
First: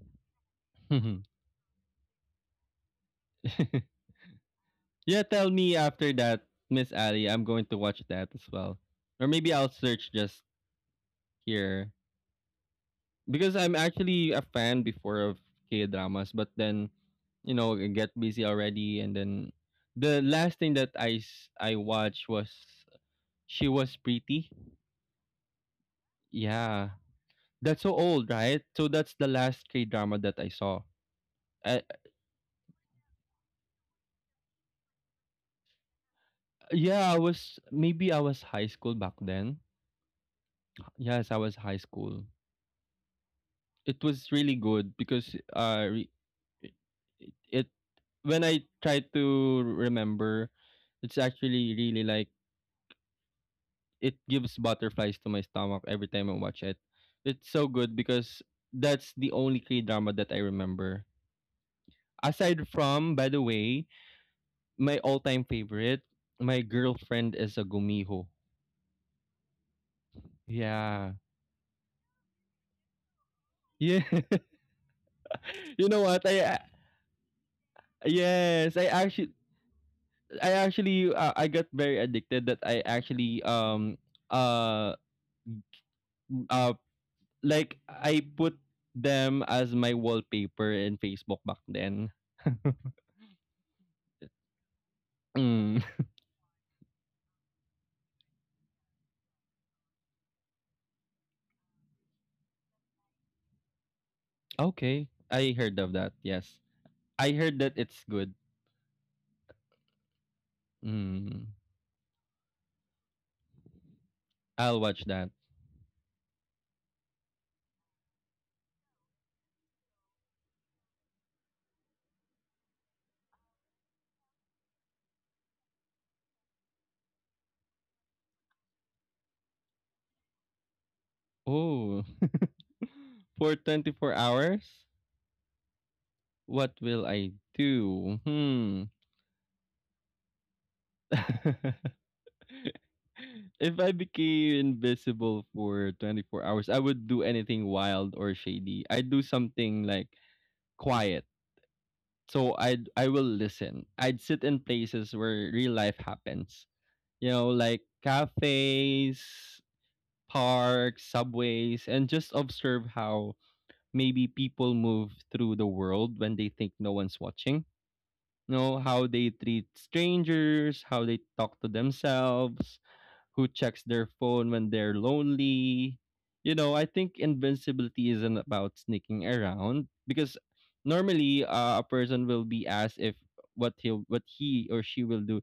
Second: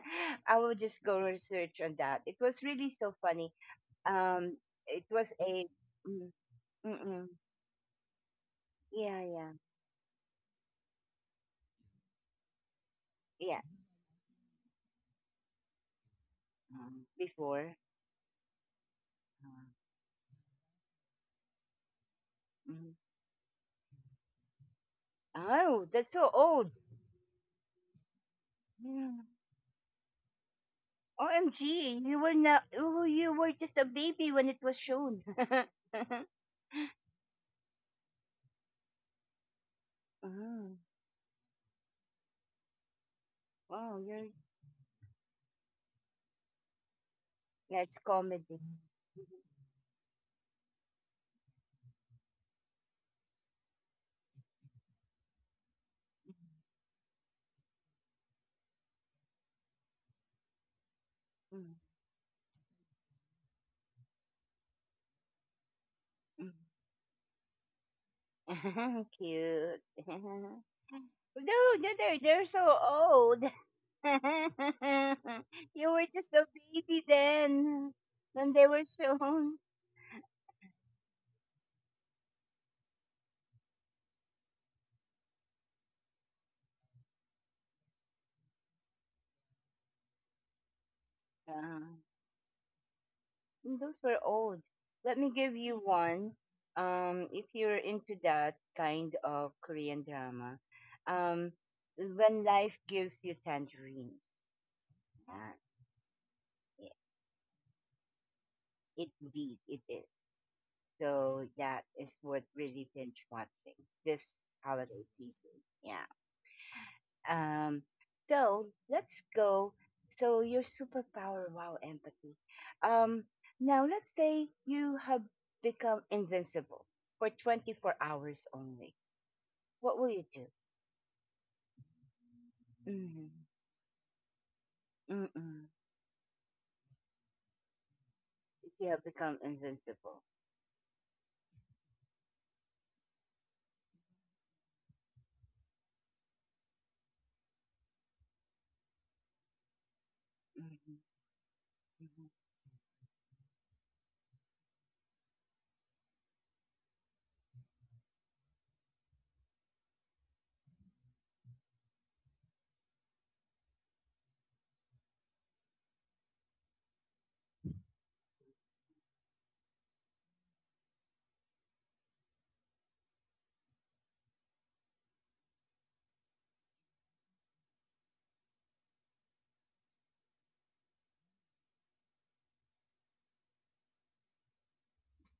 S1: I will just go research on that. It was really so funny. Um, it
S2: Yeah,
S1: was
S2: tell
S1: a,
S2: me after
S1: mm,
S2: that, Miss
S1: mm, mm.
S2: Ali. I'm going to watch that as well,
S1: Yeah,
S2: or
S1: yeah,
S2: maybe I'll search just here because
S1: yeah.
S2: I'm actually a fan before of K dramas, but then you know
S1: Before.
S2: I get busy already, and then
S1: Uh,
S2: the last thing that I watched was
S1: mhm.
S2: She Was Pretty.
S1: Oh, that's so old.
S2: Yeah, that's so old, right? So
S1: Yeah.
S2: that's the last K drama that I saw. Uh,
S1: OMG, you were not. Oh, you were just a baby when it was shown.
S2: yeah, I was maybe I was high school back then.
S1: Oh,
S2: Yes, I was high school.
S1: wow,
S2: it
S1: you're
S2: was really good because re- it, it
S1: that's
S2: when I
S1: comedy.
S2: try to remember, it's actually really like it gives butterflies to my stomach every time I watch it. It's so good because that's the only K drama that I remember.
S1: Mm,
S2: Aside from, by the way, my all-time favorite,
S1: mm,
S2: my girlfriend is a gumiho.
S1: mm. Cute. No,
S2: Yeah,
S1: no, they're so old.
S2: yeah. You
S1: You
S2: know
S1: were
S2: what?
S1: just a baby then when they
S2: Yes,
S1: were shown.
S2: I actually I got very addicted that I actually uh uh like I put them as my wallpaper in Facebook back then.
S1: Mm, those were old. Let me give you
S2: Mm.
S1: one. If you're into that kind of Korean drama, um, when life gives you tangerines,
S2: Okay. I
S1: yeah,
S2: heard of that. Yes.
S1: it,
S2: I heard that it's good.
S1: it indeed it is.
S2: Mm.
S1: So that is what really binge watching this
S2: I'll
S1: holiday
S2: watch that.
S1: season. Yeah. Um, so let's go. So your superpower, wow, empathy. Um, Now let's say you have become invincible for 24 hours only. What will you do?
S2: Oh.
S1: Mm-hmm.
S2: For 24 hours,
S1: Mm-mm.
S2: what will I do?
S1: If
S2: Hmm.
S1: you have become invincible.
S2: If I became invisible for 24 hours, I would do anything wild or shady. I'd do something like
S1: Mm-hmm.
S2: quiet.
S1: Mm-hmm.
S2: So I will listen. I'd sit in places where real life happens. You know, like cafes, parks, subways, and just observe how maybe people move through the world when they think no one's watching. You know, how they treat strangers, how they talk to themselves, who checks their phone when they're lonely. You know, I think invincibility isn't about sneaking around because normally a person will be asked if what he or she will do.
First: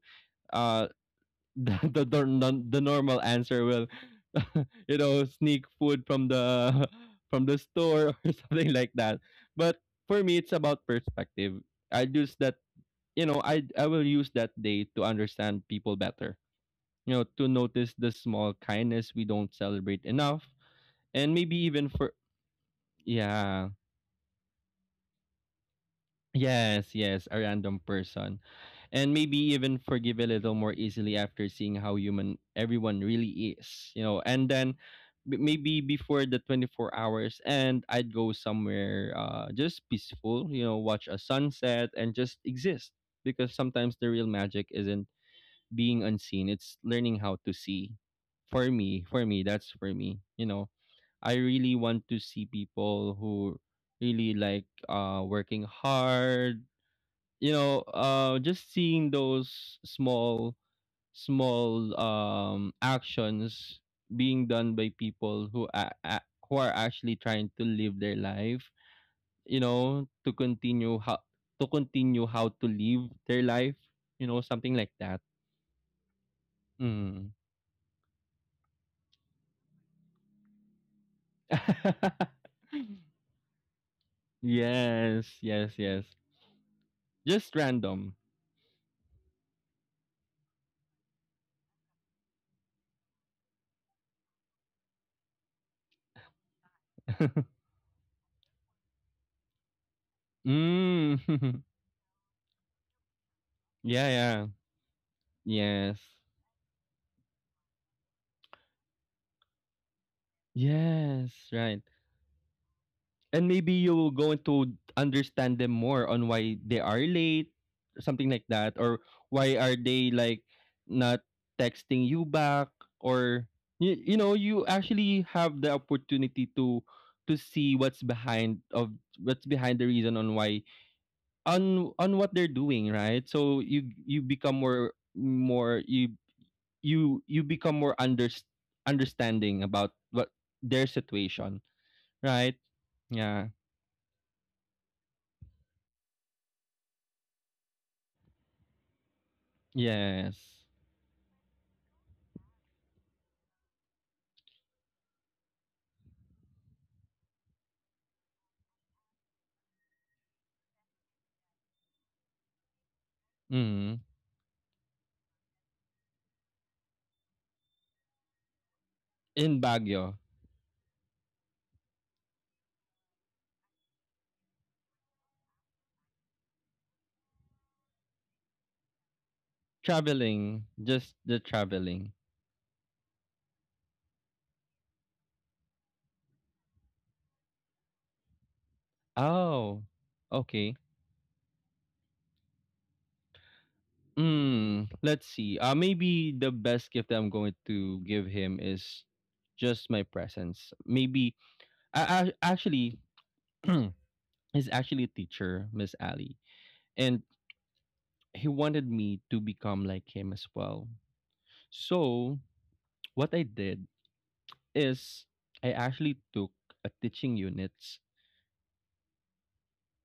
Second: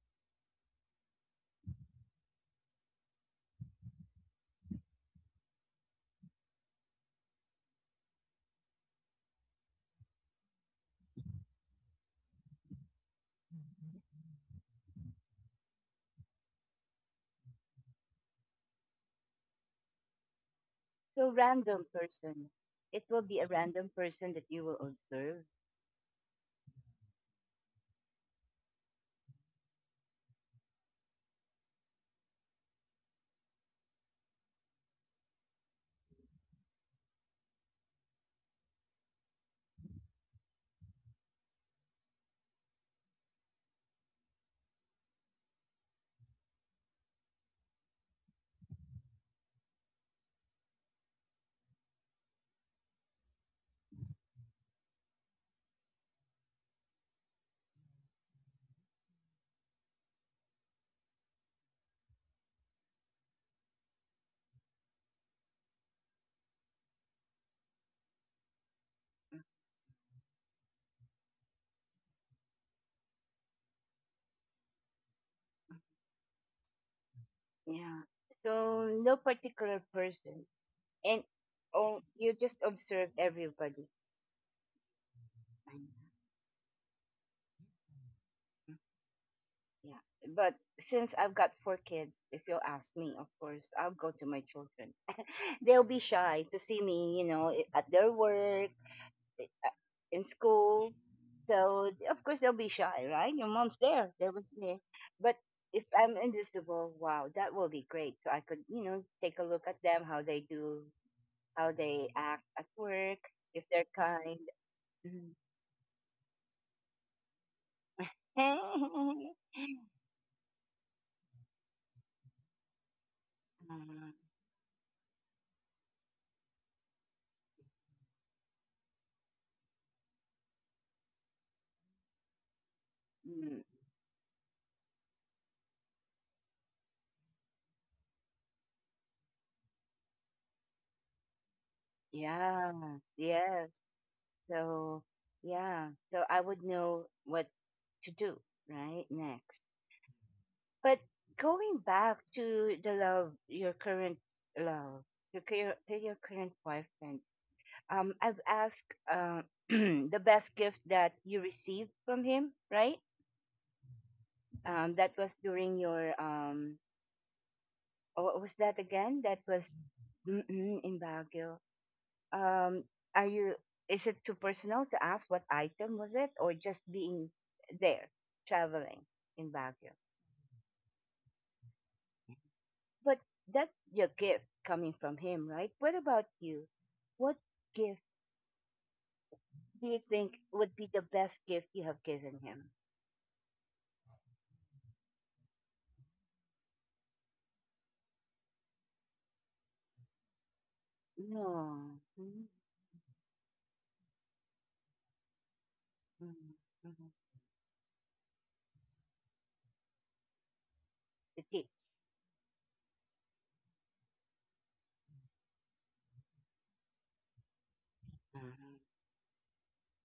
S2: Uh, the normal answer will, you know, sneak food from the from the store or something like that. But for me, it's about perspective. I use that, I will use that day to understand people better, you know, to notice the small kindness we don't celebrate enough,
S1: So
S2: and maybe even
S1: random
S2: for
S1: person. It will be a
S2: yeah.
S1: random person that you will observe.
S2: Yes, yes, a random person. And maybe even forgive a little more easily after seeing how human everyone really is, you know. And then maybe before the 24 hours and I'd go somewhere just peaceful, you know, watch a sunset and just exist because sometimes the real magic isn't being unseen, it's learning how to see. That's for me, you know, I really want to see people who really like working hard. You know, just seeing those small small actions being done by people who are actually trying to live their life, you know, to continue how to live their life, you know, something like that. Mm.
S1: Yeah. So no particular person, and oh, you just observe everybody.
S2: Yes,
S1: I
S2: yes, yes.
S1: know.
S2: Just random.
S1: Yeah. But since I've got four kids, if you'll ask me, of course, I'll go to my children. They'll be shy to see me, at their work, i- a- in school.
S2: Mm.
S1: So, of course, they'll be shy, right? Your mom's
S2: Yeah,
S1: there. They
S2: yeah.
S1: will, yeah. But if
S2: Yes.
S1: I'm invisible, wow, that will be great. So I could, take a look at them, how they do,
S2: Yes,
S1: how
S2: right.
S1: they act at work,
S2: And
S1: if
S2: maybe
S1: they're
S2: you will go
S1: kind.
S2: into
S1: Mm.
S2: understand them more on why they are late, something like that, or why are they not texting you back, or
S1: Uh,
S2: you know, you actually have the opportunity to see what's behind the reason on why on what they're doing, right?
S1: mm,
S2: So you become more, you become more understanding about what their situation, right?
S1: yes,
S2: Yeah.
S1: yes. So, yeah. So I would know what to do, right? Next.
S2: Yes.
S1: But going back to the love, your current love, to your current boyfriend, I've asked the best gift that you received from him, right?
S2: Mm.
S1: That was during your, oh, what was that again? That
S2: In
S1: was
S2: Baguio,
S1: mm, mm, in Baguio. Um are you Is it too personal to ask what item was it or just being there traveling in Baguio?
S2: traveling, just the traveling.
S1: But that's your gift coming from him, right? What about you? What gift
S2: Oh,
S1: do you think
S2: okay.
S1: would be the best gift you have given him?
S2: Mm. Let's see. Maybe the best gift that I'm going to give him is just my presence. Maybe
S1: No.
S2: I
S1: Mm,
S2: actually he's actually a teacher, Miss Ali,
S1: mm, mhm.
S2: and he wanted me to become like him as well.
S1: The tip.
S2: So what I did is I actually took a teaching units.
S1: Mhm.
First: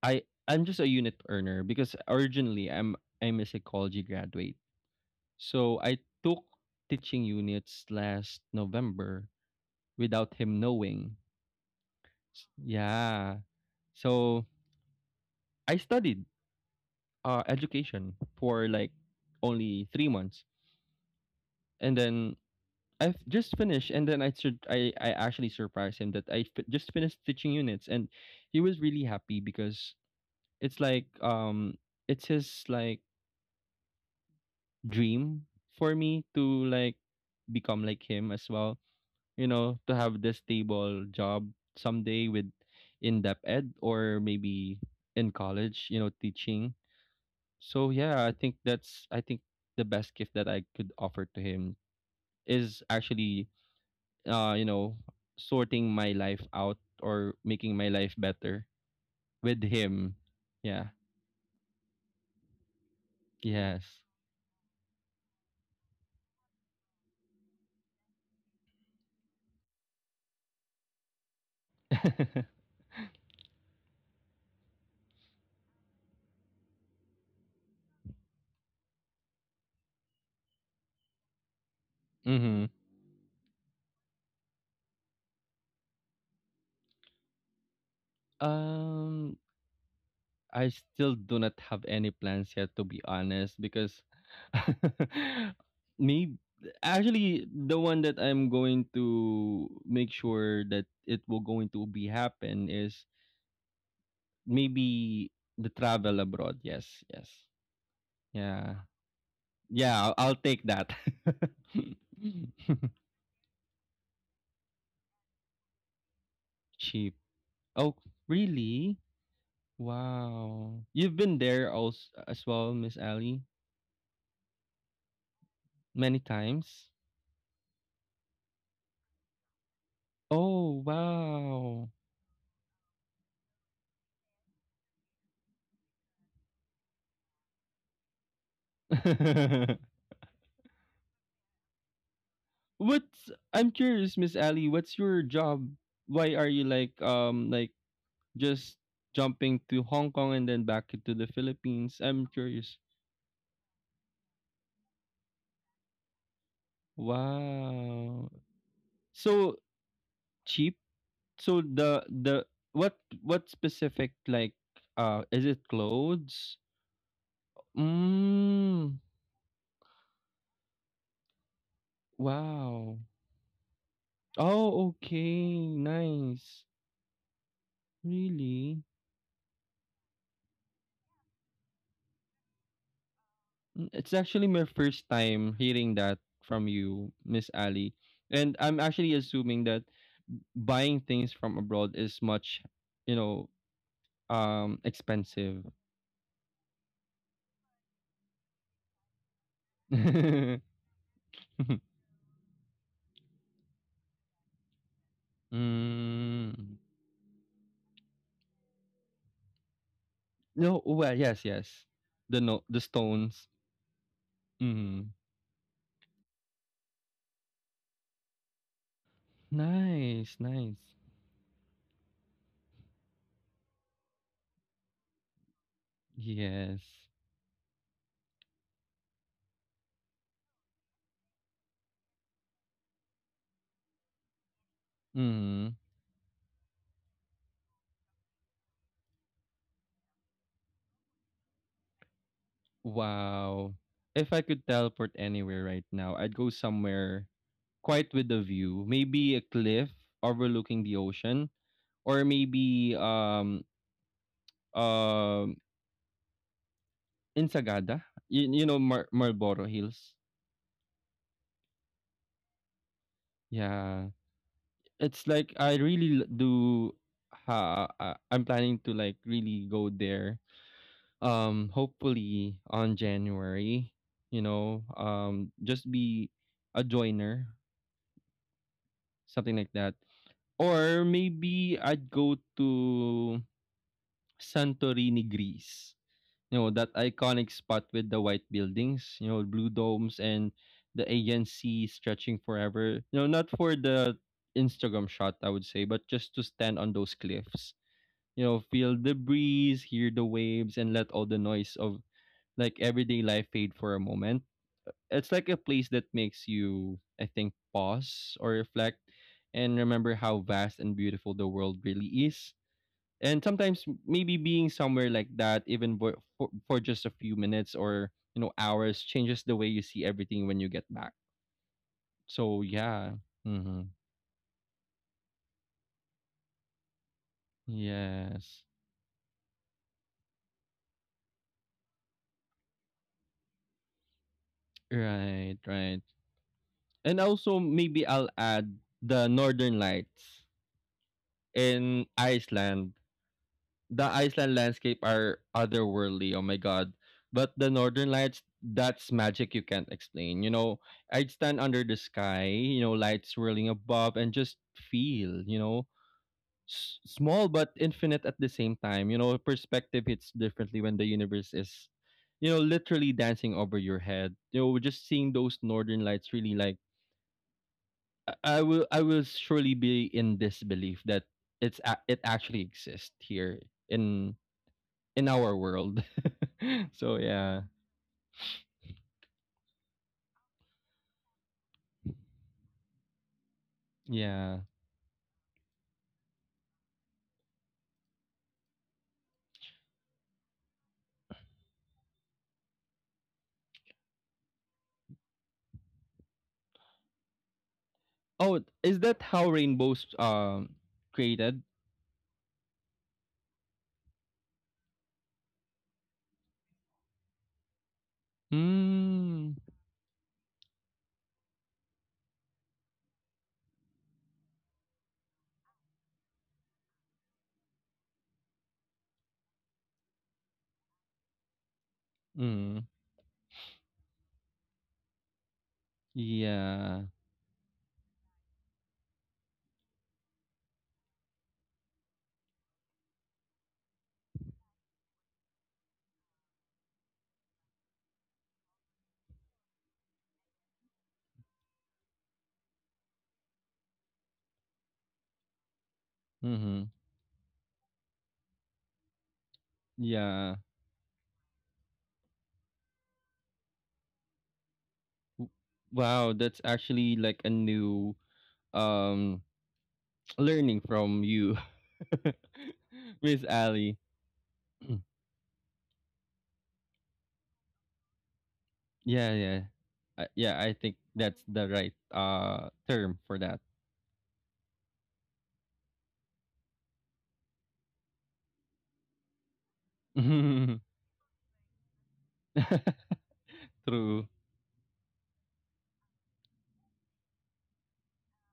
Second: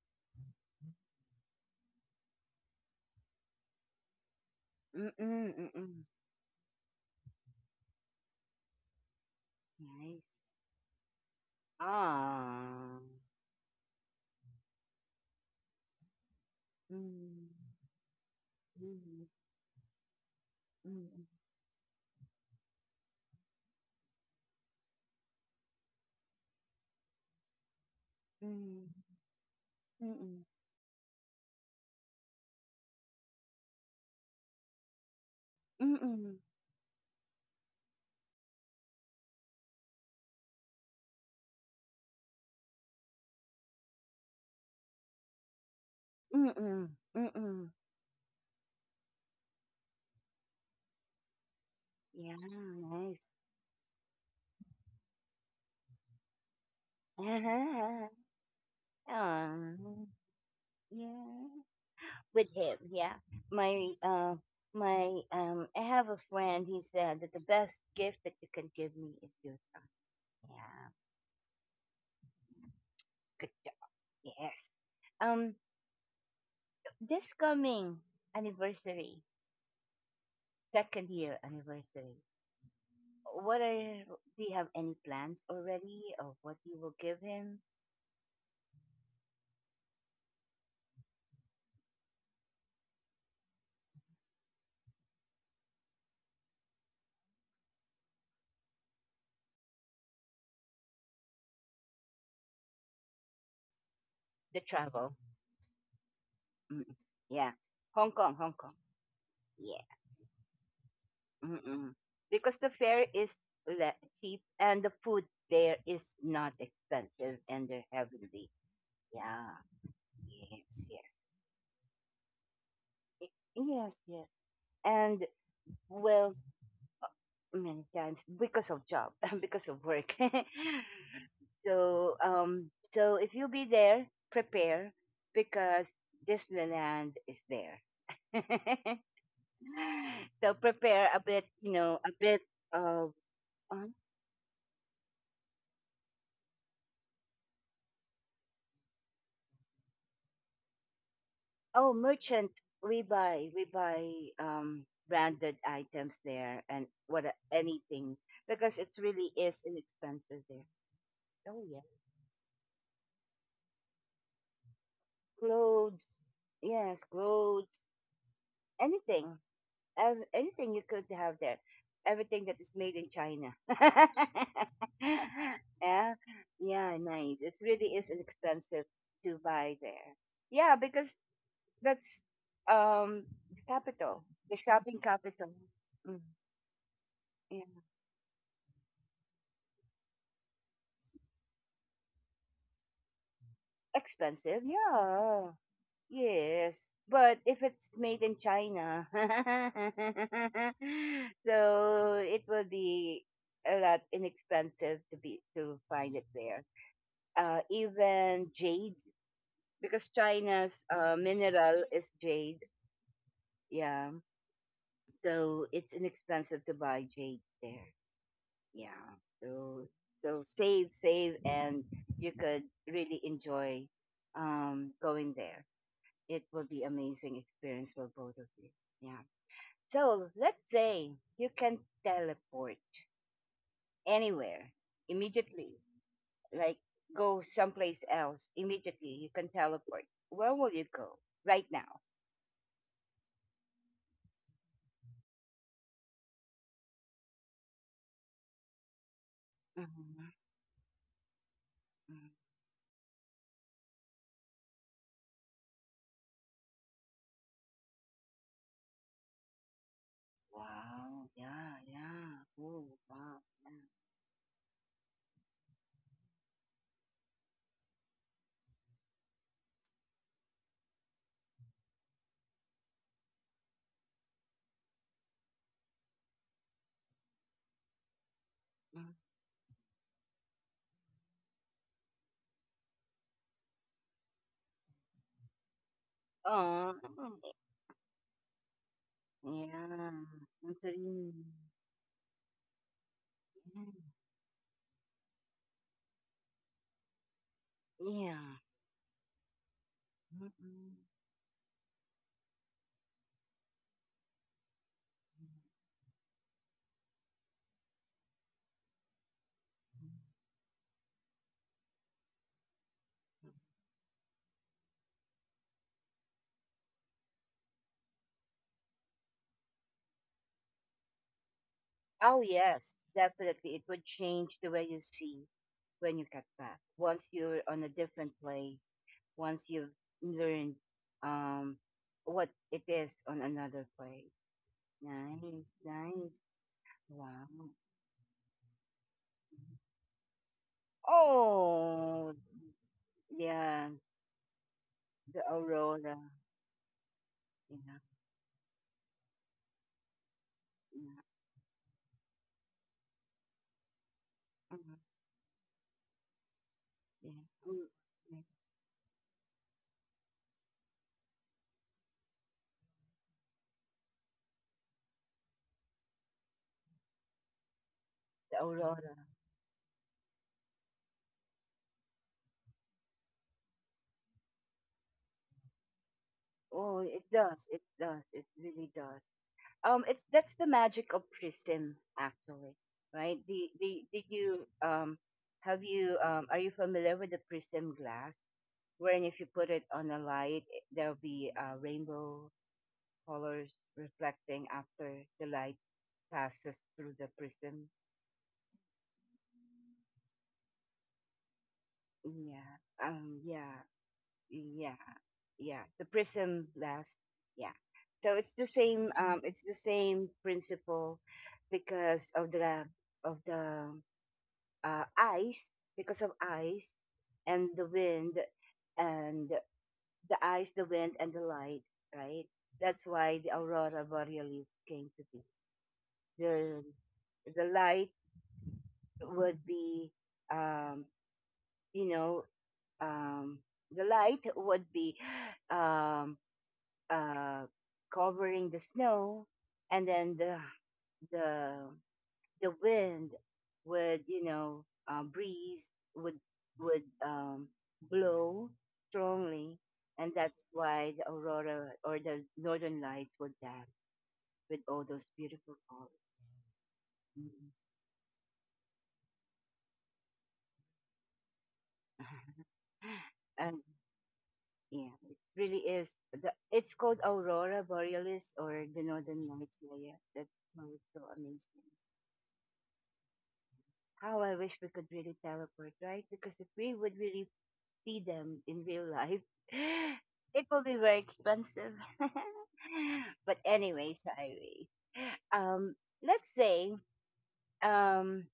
S2: I'm just a unit earner because originally I'm a psychology graduate.
S1: Mm, mm, mm,
S2: So I
S1: mm.
S2: took teaching units last November
S1: Nice.
S2: without him knowing.
S1: Ah.
S2: Yeah. So I studied
S1: Mm,
S2: education for like
S1: mm,
S2: only 3 months,
S1: mm, mm,
S2: and then I've just finished. And then I actually surprised him that just finished teaching units, and he was
S1: mm,
S2: really happy because
S1: mm, mm,
S2: it's it's his like dream for
S1: mm,
S2: me
S1: mm,
S2: to like become like him as well, you know, to have this stable job someday with in depth ed or maybe in college, you know, teaching.
S1: mm, mm.
S2: So yeah, I think the best gift that I could offer to him
S1: Yeah,
S2: is
S1: nice.
S2: actually, you know, sorting my life out or making my
S1: Uh-huh.
S2: life better
S1: Aw,
S2: with him. Yeah.
S1: yeah. With him, yeah. My
S2: Yes.
S1: my I have a friend, he said that the best gift that you can give me is your time. Yeah. Good job. Yes. Um this coming anniversary, second year anniversary.
S2: Mhm.
S1: What are Do you have any plans already of what you will give him?
S2: Um, I still do not have any plans yet, to be honest, because me, actually the one that I'm going to make sure that it will going to be happen is
S1: The
S2: maybe
S1: travel.
S2: the travel abroad.
S1: Mm.
S2: Yes, yes,
S1: Yeah. Hong Kong, Hong
S2: yeah,
S1: Kong. Yeah.
S2: yeah. I'll take that.
S1: Mm-mm. Because the fare is le- cheap and the food there is not
S2: Cheap.
S1: expensive and they're
S2: Oh,
S1: heavenly.
S2: really?
S1: Yeah,
S2: Wow.
S1: yes, yes,
S2: You've been there also as well, Miss Ali,
S1: yes, yes. And
S2: many
S1: well,
S2: times.
S1: many times because of job, because of work.
S2: Oh, wow.
S1: so if you be there, prepare because Disneyland is there. So prepare a bit, a bit of.
S2: What's I'm
S1: Uh,
S2: curious, Miss Ali, what's your job? Why are you just jumping to Hong Kong and then back to the
S1: Oh,
S2: Philippines? I'm
S1: merchant,
S2: curious.
S1: we buy branded items there and what anything
S2: Wow.
S1: because it's really
S2: So
S1: is inexpensive there.
S2: cheap. So
S1: Oh yeah,
S2: the what what specific like is it
S1: clothes,
S2: clothes?
S1: yes, clothes,
S2: Mm.
S1: anything, anything you could have there, everything that is made
S2: Wow.
S1: in China.
S2: Oh, okay.
S1: Yeah,
S2: Nice.
S1: yeah, nice. It really is inexpensive
S2: Really?
S1: to buy there. Yeah, because that's um the
S2: Mm, it's
S1: capital,
S2: actually
S1: the
S2: my
S1: shopping
S2: first
S1: capital.
S2: time hearing that
S1: Mm,
S2: from you, Miss
S1: yeah.
S2: Ali. And I'm actually assuming that buying things from abroad is much, you know,
S1: Expensive? Yeah.
S2: expensive.
S1: Yes. But if it's made in China,
S2: Mm.
S1: so it will be a lot inexpensive to be to find it there. Even jade, because
S2: No,
S1: China's
S2: well, yes,
S1: mineral
S2: yes.
S1: is
S2: The
S1: jade.
S2: no the stones.
S1: Yeah.
S2: Mm.
S1: So it's inexpensive to buy jade there. Yeah. So
S2: Nice,
S1: so save,
S2: nice.
S1: save, and you could really enjoy going there. It will be
S2: Yes.
S1: amazing experience for both of you. Yeah. So let's say you can teleport anywhere
S2: Mm.
S1: immediately, like go someplace else immediately. You can teleport. Where will you go right now?
S2: Wow. If I could teleport anywhere right now, I'd go somewhere quite with a view, maybe a cliff
S1: Mhm,
S2: overlooking the ocean, or
S1: mhm.
S2: maybe um in Sagada, you know, Marlboro Hills.
S1: Wow. Yeah. Yeah. Oh. Wow. Yeah.
S2: Yeah, it's like I really do. I'm planning to like really go there. Hopefully on January, you know, just be a joiner,
S1: Mm-hmm.
S2: something like that. Or maybe I'd go to Santorini, Greece. You know, that
S1: Oh.
S2: iconic spot with the white buildings, you know, blue
S1: Yeah.
S2: domes, and the
S1: Santorini.
S2: agency stretching forever. You know, not for
S1: Yeah.
S2: the Instagram shot, I would say, but just to stand on those cliffs.
S1: Yeah.
S2: You know, feel the breeze, hear the waves, and
S1: Mhm.
S2: let all the noise of like everyday life fade for a moment. It's like a place that makes you, I think, pause or reflect and remember how vast and beautiful the world really is, and sometimes maybe being somewhere like that even for just a few minutes or, you know, hours changes the way you see everything when you get back.
S1: Oh,
S2: So
S1: yes,
S2: yeah.
S1: definitely.
S2: Mm-hmm.
S1: It would change the way you see when you get back. Once you're on a different
S2: Yes,
S1: place, once you've learned um, what it is on another place.
S2: right,
S1: Nice,
S2: right.
S1: nice.
S2: And also
S1: Wow.
S2: maybe I'll add the northern lights in
S1: Oh,
S2: Iceland.
S1: yeah,
S2: The Iceland landscape are
S1: the aurora.
S2: otherworldly. Oh my god. But the
S1: Yeah,
S2: northern lights, that's magic you can't explain. You know,
S1: yeah,
S2: I'd stand under the sky, you know, lights swirling above and just
S1: mhm,
S2: feel, you know,
S1: yeah.
S2: small but
S1: Mm,
S2: infinite at
S1: yeah,
S2: the same time. You know, perspective hits differently when the universe is, you know, literally dancing over your head. You know, just seeing those northern lights really like,
S1: the
S2: I
S1: aurora.
S2: will surely be in disbelief that it actually exists here in in our world.
S1: Oh,
S2: So
S1: it
S2: yeah,
S1: does. It does. It really does. It's That's the magic of prism, actually, right? The Did you
S2: yeah.
S1: have you are you familiar with the prism glass, wherein if you put it on a light, there'll be rainbow colors reflecting after the light passes through the prism?
S2: Oh, is that how rainbows created?
S1: Yeah. Yeah, yeah, yeah, the prism glass. Yeah. So it's the same,
S2: Mm.
S1: it's the same principle, because of the of the ice, because of ice and the wind, and the ice, the wind, and the light, right?
S2: Mm.
S1: That's why the aurora borealis came to be. The
S2: Yeah.
S1: the light would be, um, you know, um, the light would be um, uh, covering the snow, and then the the wind would you know breeze would
S2: Mm-hmm.
S1: would blow strongly, and
S2: Yeah.
S1: that's why the aurora or the northern lights would dance with all those
S2: W-
S1: beautiful colors.
S2: Wow, that's actually like a
S1: Mhm.
S2: new um learning from you, Miss
S1: And
S2: Ali.
S1: yeah, it really is it's called aurora borealis or the
S2: Yeah,
S1: northern
S2: yeah.
S1: lights. Yeah, yeah, that's
S2: Yeah, I
S1: why
S2: think
S1: it's so
S2: that's the
S1: amazing.
S2: right term for that.
S1: How I wish we could really teleport, right? Because if we would really see them in real life, it will be very expensive. But anyways,
S2: True.
S1: anyways, um, let's say um,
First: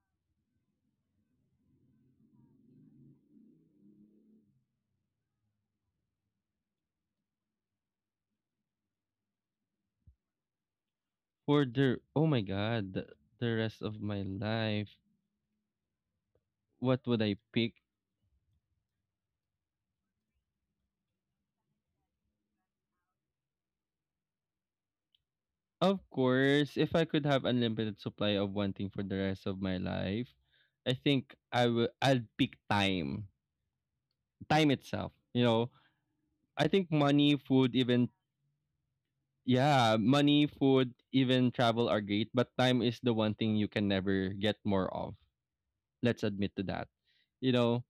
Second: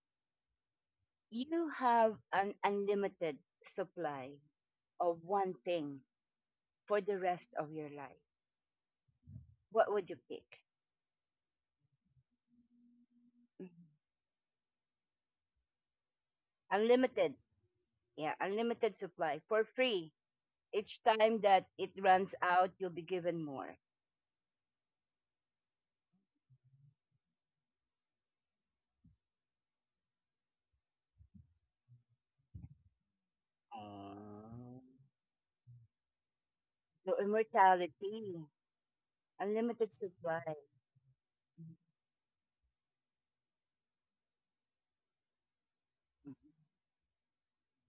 S1: you have an unlimited supply of one thing for the rest of your life. What would you pick?
S2: For the, oh my god, the
S1: Mhm.
S2: rest of my life, what would I
S1: Unlimited,
S2: pick?
S1: yeah, unlimited supply for free. Each time that it runs out, you'll be given more.
S2: Of course, if I could have unlimited supply of one thing for the rest of my life, I think I will I'll pick time.
S1: Ah.
S2: Time itself, you know. I think
S1: So
S2: money, food, even
S1: immortality, unlimited
S2: yeah,
S1: supply.
S2: money, food, even travel are great, but time is the one thing you can never get more of. Let's
S1: Mhm,
S2: admit to that. You know,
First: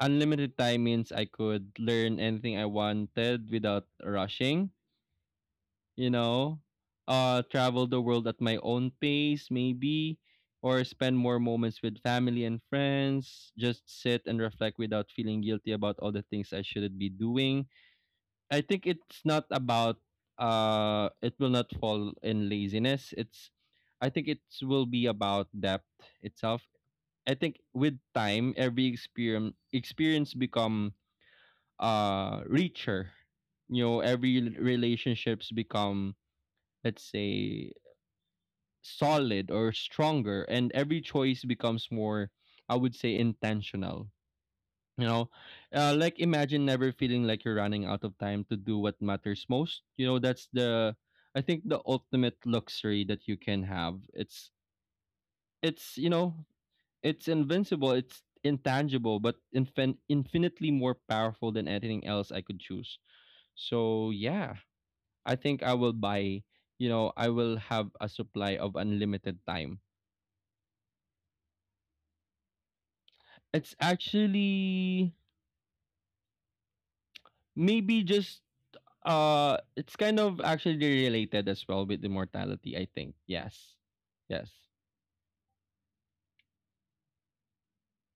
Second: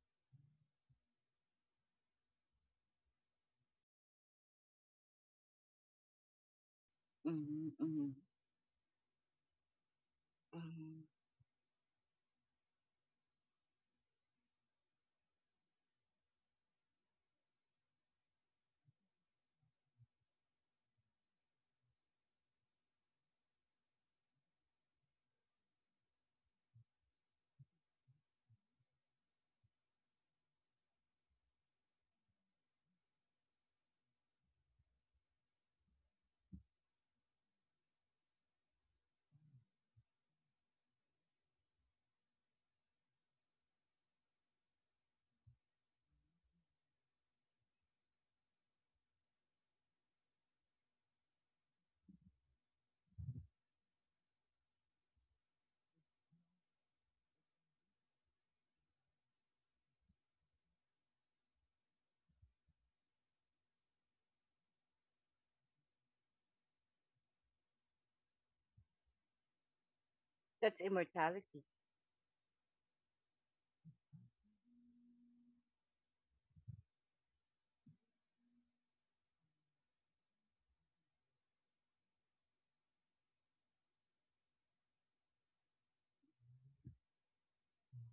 S2: unlimited time means I could learn anything I wanted without rushing, you know,
S1: mhm,
S2: travel the
S1: mhm.
S2: world at my own pace, maybe, or
S1: Mhm.
S2: spend more moments with family and friends, just sit and reflect without feeling guilty about all the things I shouldn't be doing. I think it's not about, it will not fall in laziness. It's, I think it will be about depth itself. I think with time, every experience experience become richer. You know, every relationships become, let's say, solid or stronger, and every choice becomes more, I would say, intentional, you know. Like imagine never feeling like you're running out of time to do what matters most, you know. That's the, I think, the ultimate luxury that you can have. It's, you know, it's invincible, it's intangible, but infinitely more powerful than anything else I could choose. So yeah, I think I will buy, you know, I will have a supply of unlimited time.
S1: That's immortality.
S2: It's actually maybe just it's kind of actually related as well with immortality, I think. Yes. Yes.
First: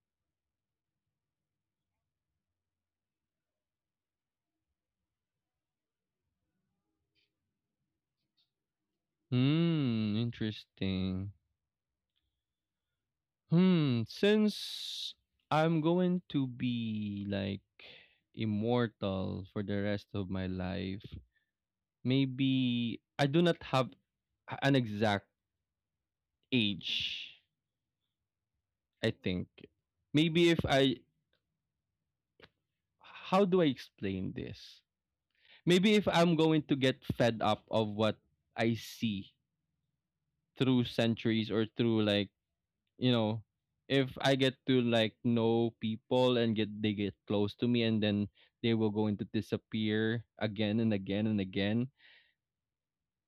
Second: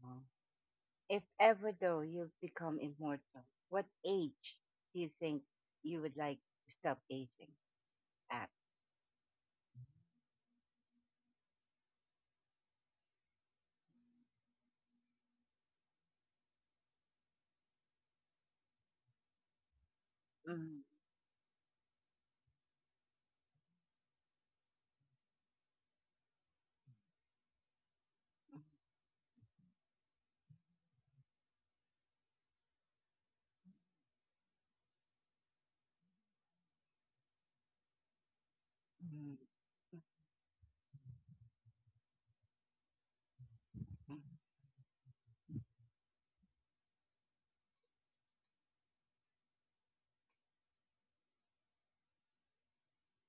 S1: Ah. If ever though you become immortal, what age do you think you would like to stop aging at?
S2: Hmm, interesting. Hmm, since I'm going to be like immortal for the rest of my
S1: Mhm,
S2: life, maybe I do not have an exact age, I think. Maybe if I how do I explain this? Maybe if I'm going to get fed up of what I see
S1: mhm,
S2: through centuries or through like, you know, if
S1: mhm.
S2: I get to like know people and get they get close to me, and then they will going to disappear again and again and again,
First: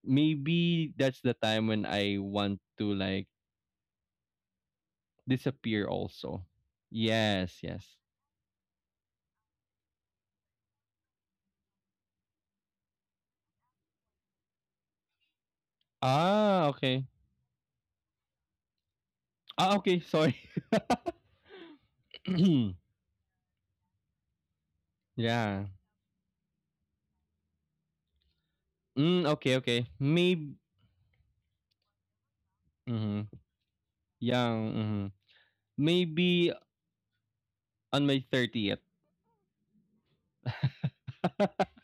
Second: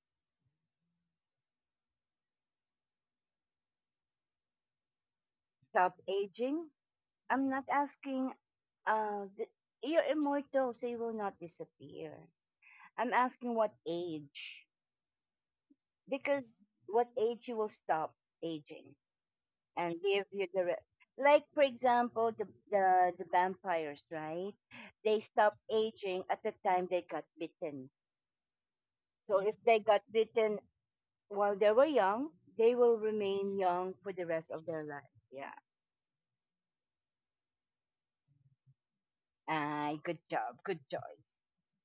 S2: maybe that's the time when I want to like disappear
S1: Stop
S2: also.
S1: aging? I'm
S2: Yes,
S1: not
S2: yes.
S1: asking uh th- you're immortal, so you will not disappear. I'm asking what age, because
S2: Ah, okay.
S1: what age you will stop aging,
S2: Ah, okay,
S1: and give
S2: sorry.
S1: you the like for example the vampires, right? They stop
S2: Yeah.
S1: aging at the time they got bitten,
S2: Mm,
S1: so if
S2: okay,
S1: they
S2: okay.
S1: got
S2: Maybe
S1: bitten while they were young, they will remain young for the
S2: Yeah,
S1: rest of their
S2: mhm.
S1: life. Yeah.
S2: Maybe on my 30th.
S1: Good job, good choice.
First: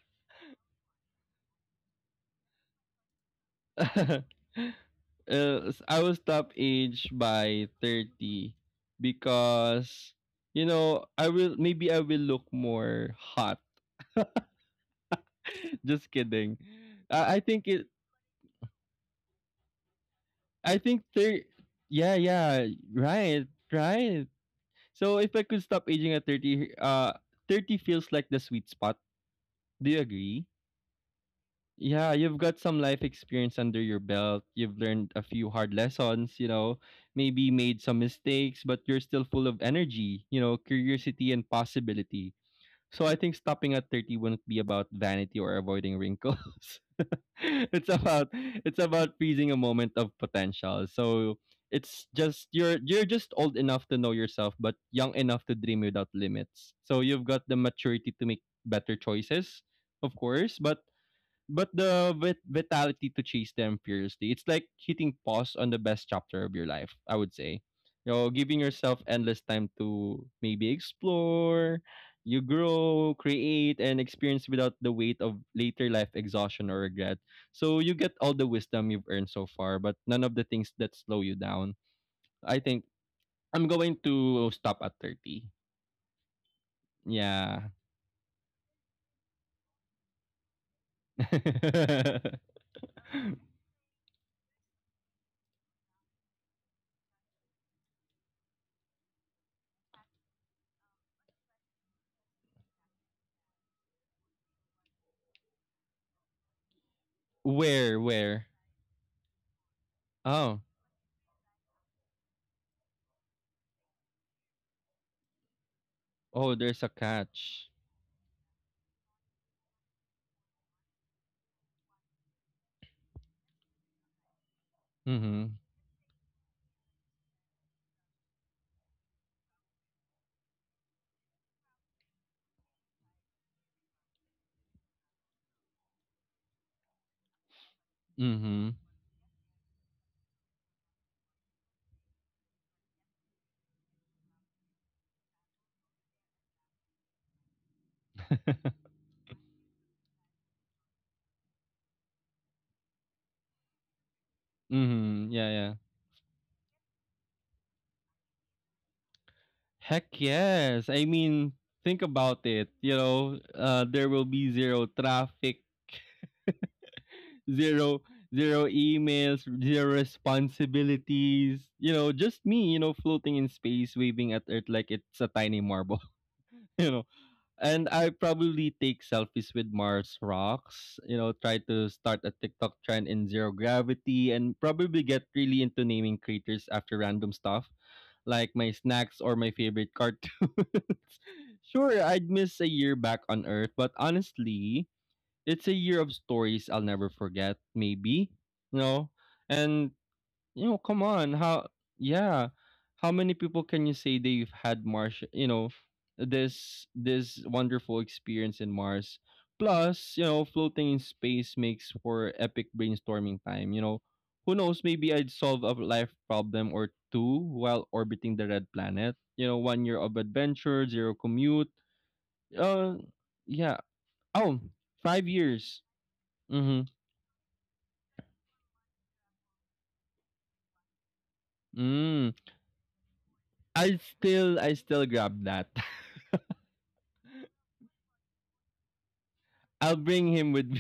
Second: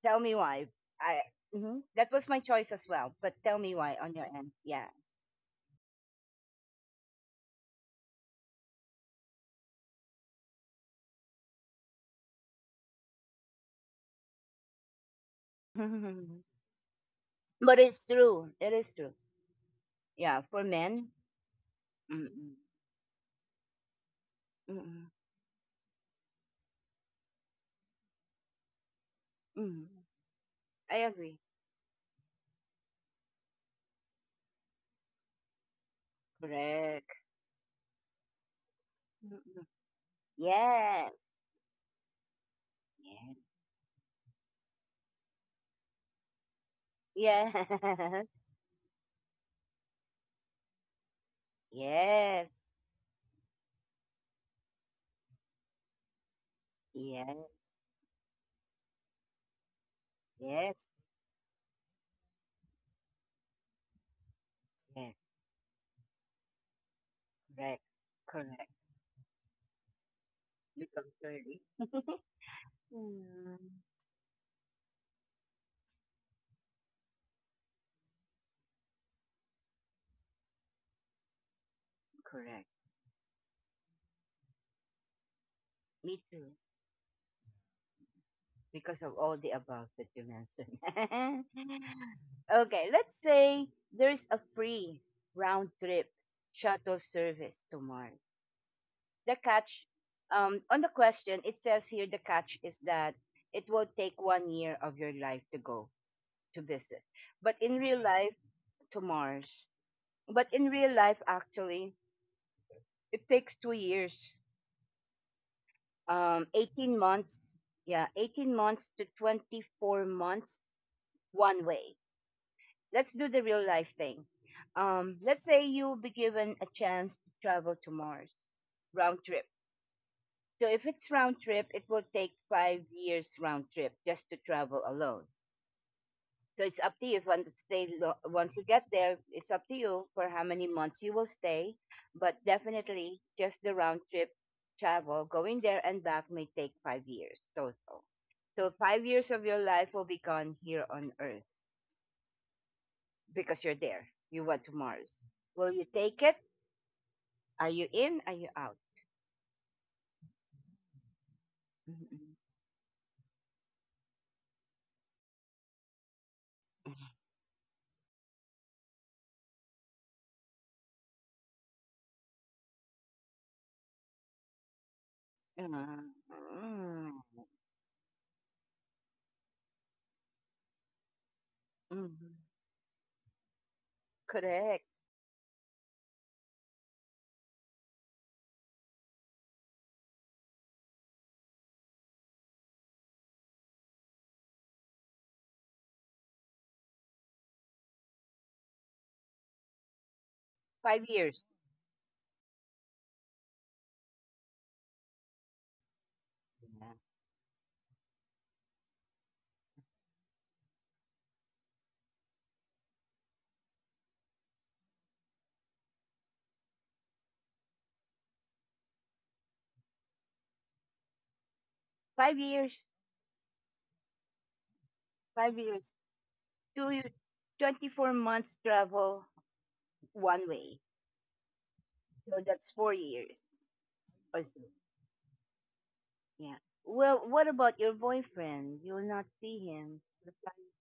S1: Tell me why. I mhm. That was my choice as well, but tell me why on your end. Yeah.
S2: I will stop age by 30 because, you know, I will maybe I will look more hot. Just kidding. I think
S1: But
S2: it
S1: it's true, it is true. Yeah, for
S2: I think
S1: men.
S2: 30 Yeah,
S1: Mm-mm,
S2: yeah. Right, right.
S1: mm-mm,
S2: So if I could stop aging at 30, 30 feels like the sweet spot.
S1: mm-mm.
S2: Do you agree?
S1: I agree.
S2: Yeah, you've got some life experience under your belt. You've learned a few hard lessons, you know,
S1: Correct.
S2: maybe made some mistakes, but you're still full of
S1: Mm-mm.
S2: energy, you know,
S1: Yes.
S2: curiosity and possibility. So I think
S1: Yes.
S2: stopping at 30 wouldn't be about vanity or avoiding wrinkles.
S1: Yes.
S2: It's about, it's about freezing a moment of potential. So it's just
S1: Yes.
S2: you're just old enough to know yourself but young enough to dream without limits. So you've got
S1: Yes.
S2: the maturity to make better choices, of course, but
S1: Yes.
S2: the vitality to chase them fiercely. It's like
S1: Yes.
S2: hitting pause on the best chapter of your life, I would say.
S1: Correct.
S2: You know, giving
S1: Correct.
S2: yourself endless time to maybe
S1: Because early.
S2: explore, you grow, create,
S1: Mm,
S2: and experience without the weight of later life exhaustion or regret. So you get all the wisdom you've earned so far, but none of the things that slow you down. I
S1: correct.
S2: think I'm going to stop at 30.
S1: Me too.
S2: Yeah.
S1: Because of all the above that you mentioned. Okay, let's say there's a free round trip shuttle service to Mars. The catch on the question, it says here the catch is that it will take 1 year of your life to go, to visit. But in
S2: Where,
S1: real life,
S2: where?
S1: to Mars. But
S2: Oh,
S1: in real life, actually, it takes 2 years,
S2: oh, there's a
S1: 18 months.
S2: catch.
S1: Yeah, 18 months to 24 months one way. Let's do the real life thing. Let's
S2: Mhm.
S1: say you'll be given a chance to travel to Mars round trip. So if it's round trip, it will take 5 years round trip just to travel alone. So it's up to you if you want to stay. Once you
S2: Mhm.
S1: get there, it's up to you for how many months you will stay. But definitely, just the round trip travel, going there and back may take 5 years total.
S2: Mhm.
S1: So 5 years of your life will be gone here on Earth because you're there. You went to Mars.
S2: Yeah,
S1: Will
S2: yeah.
S1: you take it? Are you in? Are you out?
S2: Heck yes. I mean, think
S1: Mm,
S2: about it. You know, there will be zero traffic, zero zero emails, zero responsibilities. You know, just me. You know, floating in space, waving at Earth like it's a tiny marble.
S1: mm,
S2: You know,
S1: mm,
S2: and I probably take selfies with Mars rocks. You know, try to start a
S1: mm.
S2: TikTok trend in zero gravity, and
S1: Correct.
S2: probably get really into naming craters after random stuff like my snacks or my favorite cartoons. Sure, I'd miss a year back on Earth, but honestly, it's a year of stories I'll never forget, maybe. No? And come
S1: Five
S2: on.
S1: years.
S2: How yeah. How many people can you say they've had Mars, this
S1: Yeah.
S2: this wonderful experience in Mars? Plus, floating in space makes for epic brainstorming time. Who knows, maybe I'd solve a life problem or two while orbiting the red planet. You know, 1 year of adventure, zero commute.
S1: 5 years.
S2: Uh yeah. Oh, five
S1: Five
S2: years.
S1: years.
S2: Mm-hmm.
S1: Two, twenty-four months travel one way.
S2: Mm.
S1: So that's 4 years
S2: I
S1: or so.
S2: still I still grab that.
S1: Yeah. Well, what about your boyfriend? You will not see
S2: I'll
S1: him.
S2: bring him with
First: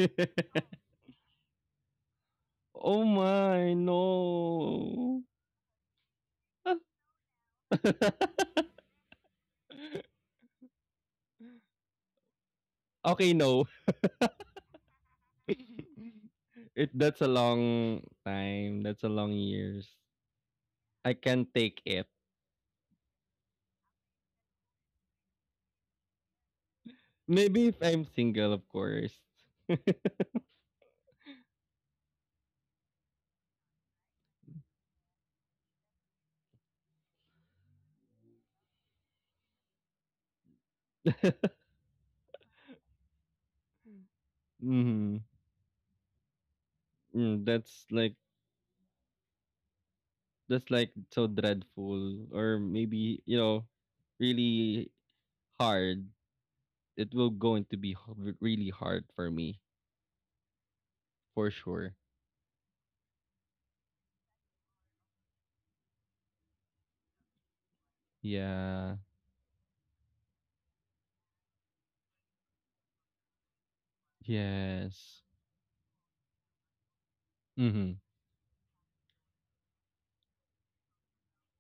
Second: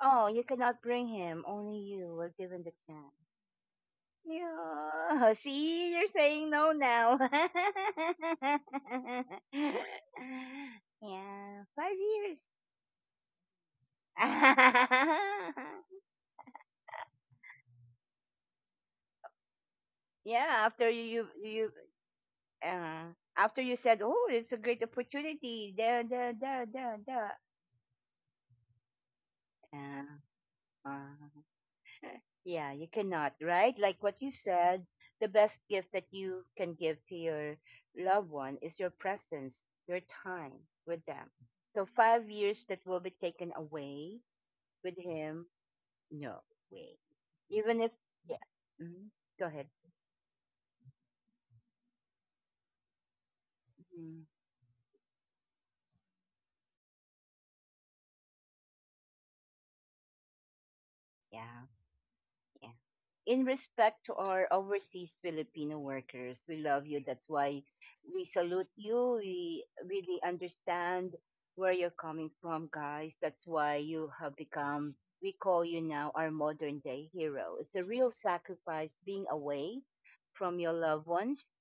S1: Oh, you cannot bring him. Only you will give him the
S2: Oh
S1: chance.
S2: my, no.
S1: Yeah. See, you're saying no now. Yeah, 5 years.
S2: Okay, no. It that's a long time, that's a long years.
S1: Yeah,
S2: I can't take it.
S1: After you said, "Oh, it's a great opportunity," da da da da da.
S2: Maybe if I'm single, of course.
S1: Uh, uh, yeah, you cannot, right? Like what you said, the best gift that you can give to your loved one is your presence, your time with them. So 5 years that will be taken away with
S2: Mhm.
S1: him, no way. Even
S2: That's
S1: if,
S2: like
S1: yeah. Mhm. Go ahead.
S2: that's like so dreadful or maybe, you know,
S1: Mhm.
S2: really hard. It will going to be really hard for me, for
S1: Yeah,
S2: sure.
S1: yeah. In respect to our overseas Filipino workers, we love you. That's why we salute
S2: Yeah.
S1: you. We really understand where you're coming from, guys. That's why you have become,
S2: Yes.
S1: we call you now our modern day hero. It's a
S2: Mhm.
S1: real sacrifice being away from your loved ones,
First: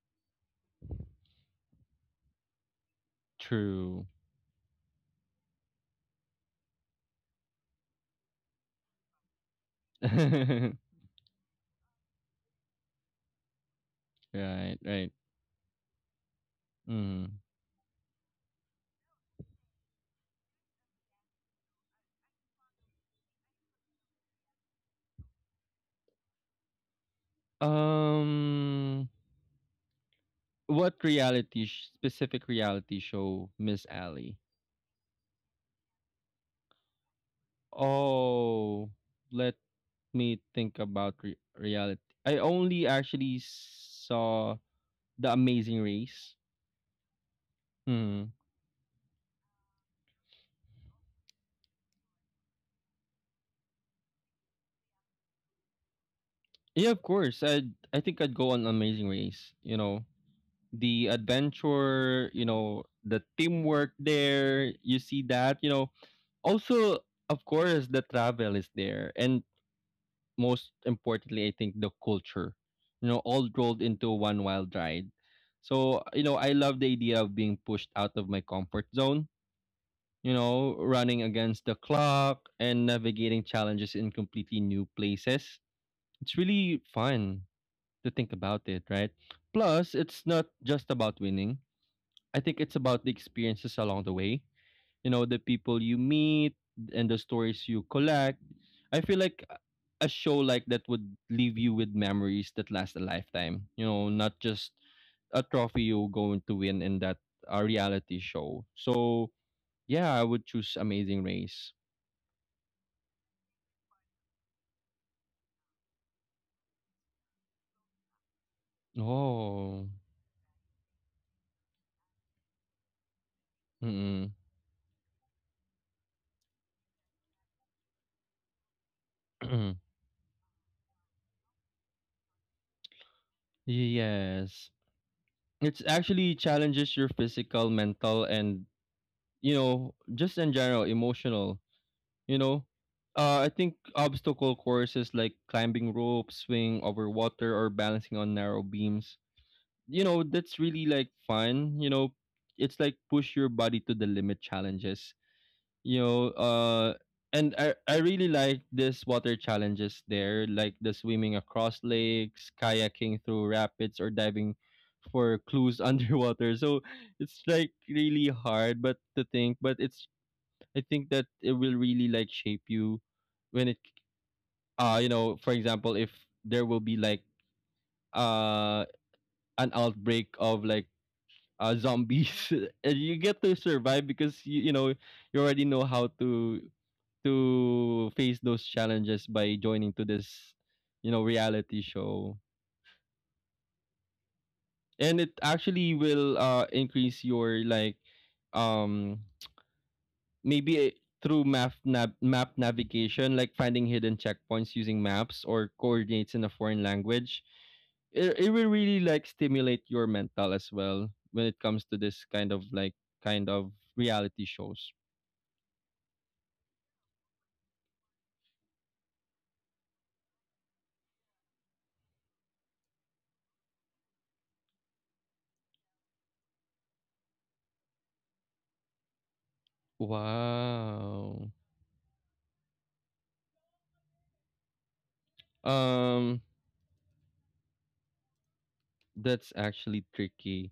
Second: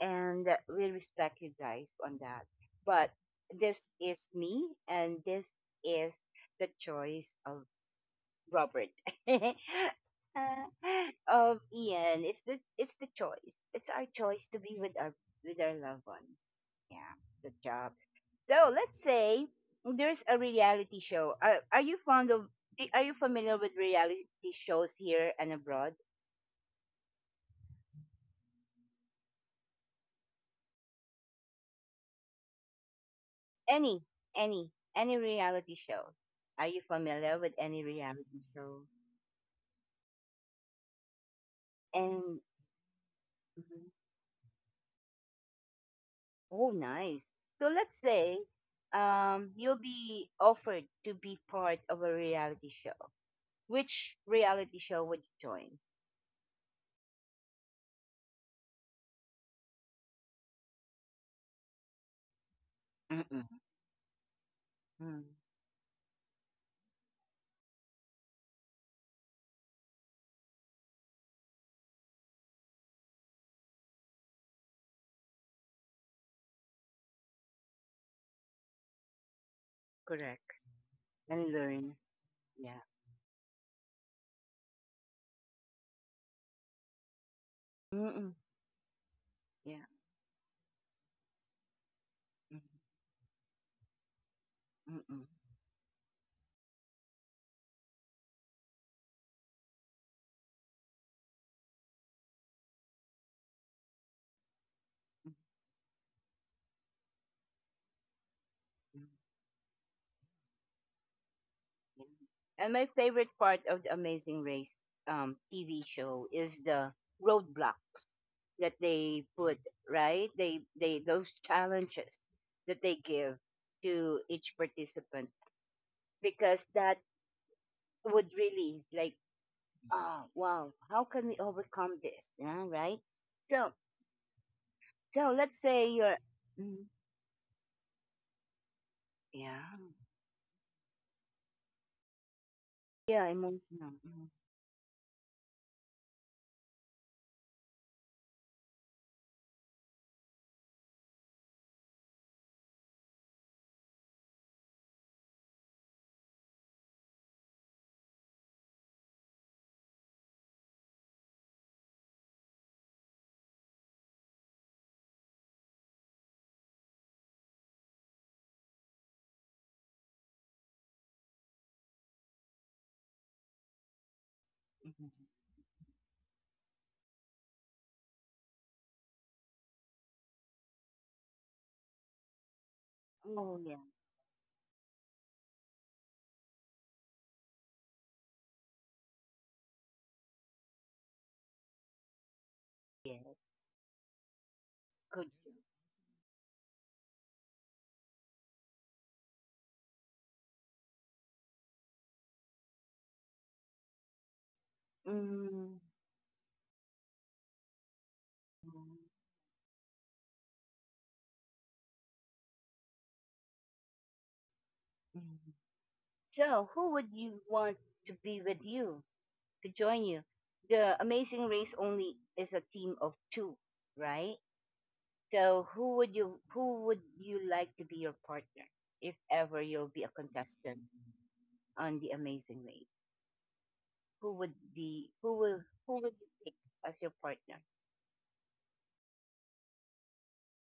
S1: and we respect you guys on that. But this
S2: True.
S1: is me, and this is the choice of Robert. Ian, it's the choice. It's our choice to be
S2: Right,
S1: with our
S2: right.
S1: with our loved one. Yeah,
S2: Mhm.
S1: good job. So let's say there's a reality show. Are you fond of? Are you familiar with reality shows here and abroad?
S2: Um, what reality specific reality show, Miss
S1: Any,
S2: Alley?
S1: any reality show? Are you familiar with any reality show?
S2: Oh, let me think about reality. I
S1: And
S2: only actually
S1: mhm.
S2: saw The Amazing Race.
S1: Oh, nice. So let's
S2: Mhm.
S1: say you'll be offered to be part of a reality show. Which reality show would you join?
S2: Yeah, of course. I think I'd go on Amazing Race. You know, the adventure. You know, the
S1: Mm-mm.
S2: teamwork there. You
S1: Mm,
S2: see that. You know, also of course the travel is there and most importantly, I think the culture, you know, all rolled into one wild ride. So, you know, I love the idea of being pushed out of my comfort zone, you
S1: correct.
S2: know, running
S1: And
S2: against the
S1: learn.
S2: clock
S1: Yeah.
S2: and navigating challenges in completely new places. It's really fun to think
S1: Mm-mm.
S2: about it, right?
S1: Yeah.
S2: Plus, it's not just about winning. I think it's
S1: Mm-mm.
S2: about the experiences along the way
S1: Mm-mm.
S2: you know
S1: Mm-mm.
S2: The people you meet and the stories you collect, I feel like a show like that would leave you with memories that last a lifetime, you know, not just a trophy you're going to win in that reality show.
S1: Yeah.
S2: So yeah, I would choose Amazing Race.
S1: And my favorite part of the Amazing Race TV show is the roadblocks that they put,
S2: Oh
S1: right? They those challenges that they give to
S2: mm-mm.
S1: each participant because that would really like, oh wow, how can we overcome this, yeah, right? So
S2: Yes,
S1: so let's
S2: it's
S1: say you're
S2: actually
S1: mhm.
S2: challenges your physical, mental, and you
S1: Yeah,
S2: know just in general emotional. You know,
S1: yeah,
S2: I think
S1: emotional. Mhm,
S2: obstacle courses like climbing ropes, swing over water, or balancing on narrow beams. You know, that's really like fun. You know, it's like push your body to the limit challenges. You know, and I really like this water challenges there, like the swimming across lakes, kayaking through rapids, or diving for clues underwater. So it's like really hard, but to think, but it's I think that it will really like shape you when it you
S1: mhm.
S2: know, for example, if there will be like uh an outbreak of like zombies and you get to
S1: Oh yeah,
S2: survive because you know, you already know how to face those challenges by joining to this, you know, reality show.
S1: yeah.
S2: And
S1: Could
S2: it
S1: you
S2: actually will increase your like um maybe through map map navigation, like finding hidden checkpoints using maps or
S1: mm
S2: coordinates in a foreign language, it will
S1: mm,
S2: really like stimulate your mental as well when it comes to this kind of like kind of reality shows.
S1: mm? So who would you want to be with you, to join you? The Amazing Race only is a team of two, right? So who would you like to be your partner if ever you'll be a contestant
S2: Wow.
S1: on the Amazing Race? Who would be who will who would you
S2: Um,
S1: pick as your partner?
S2: that's actually tricky.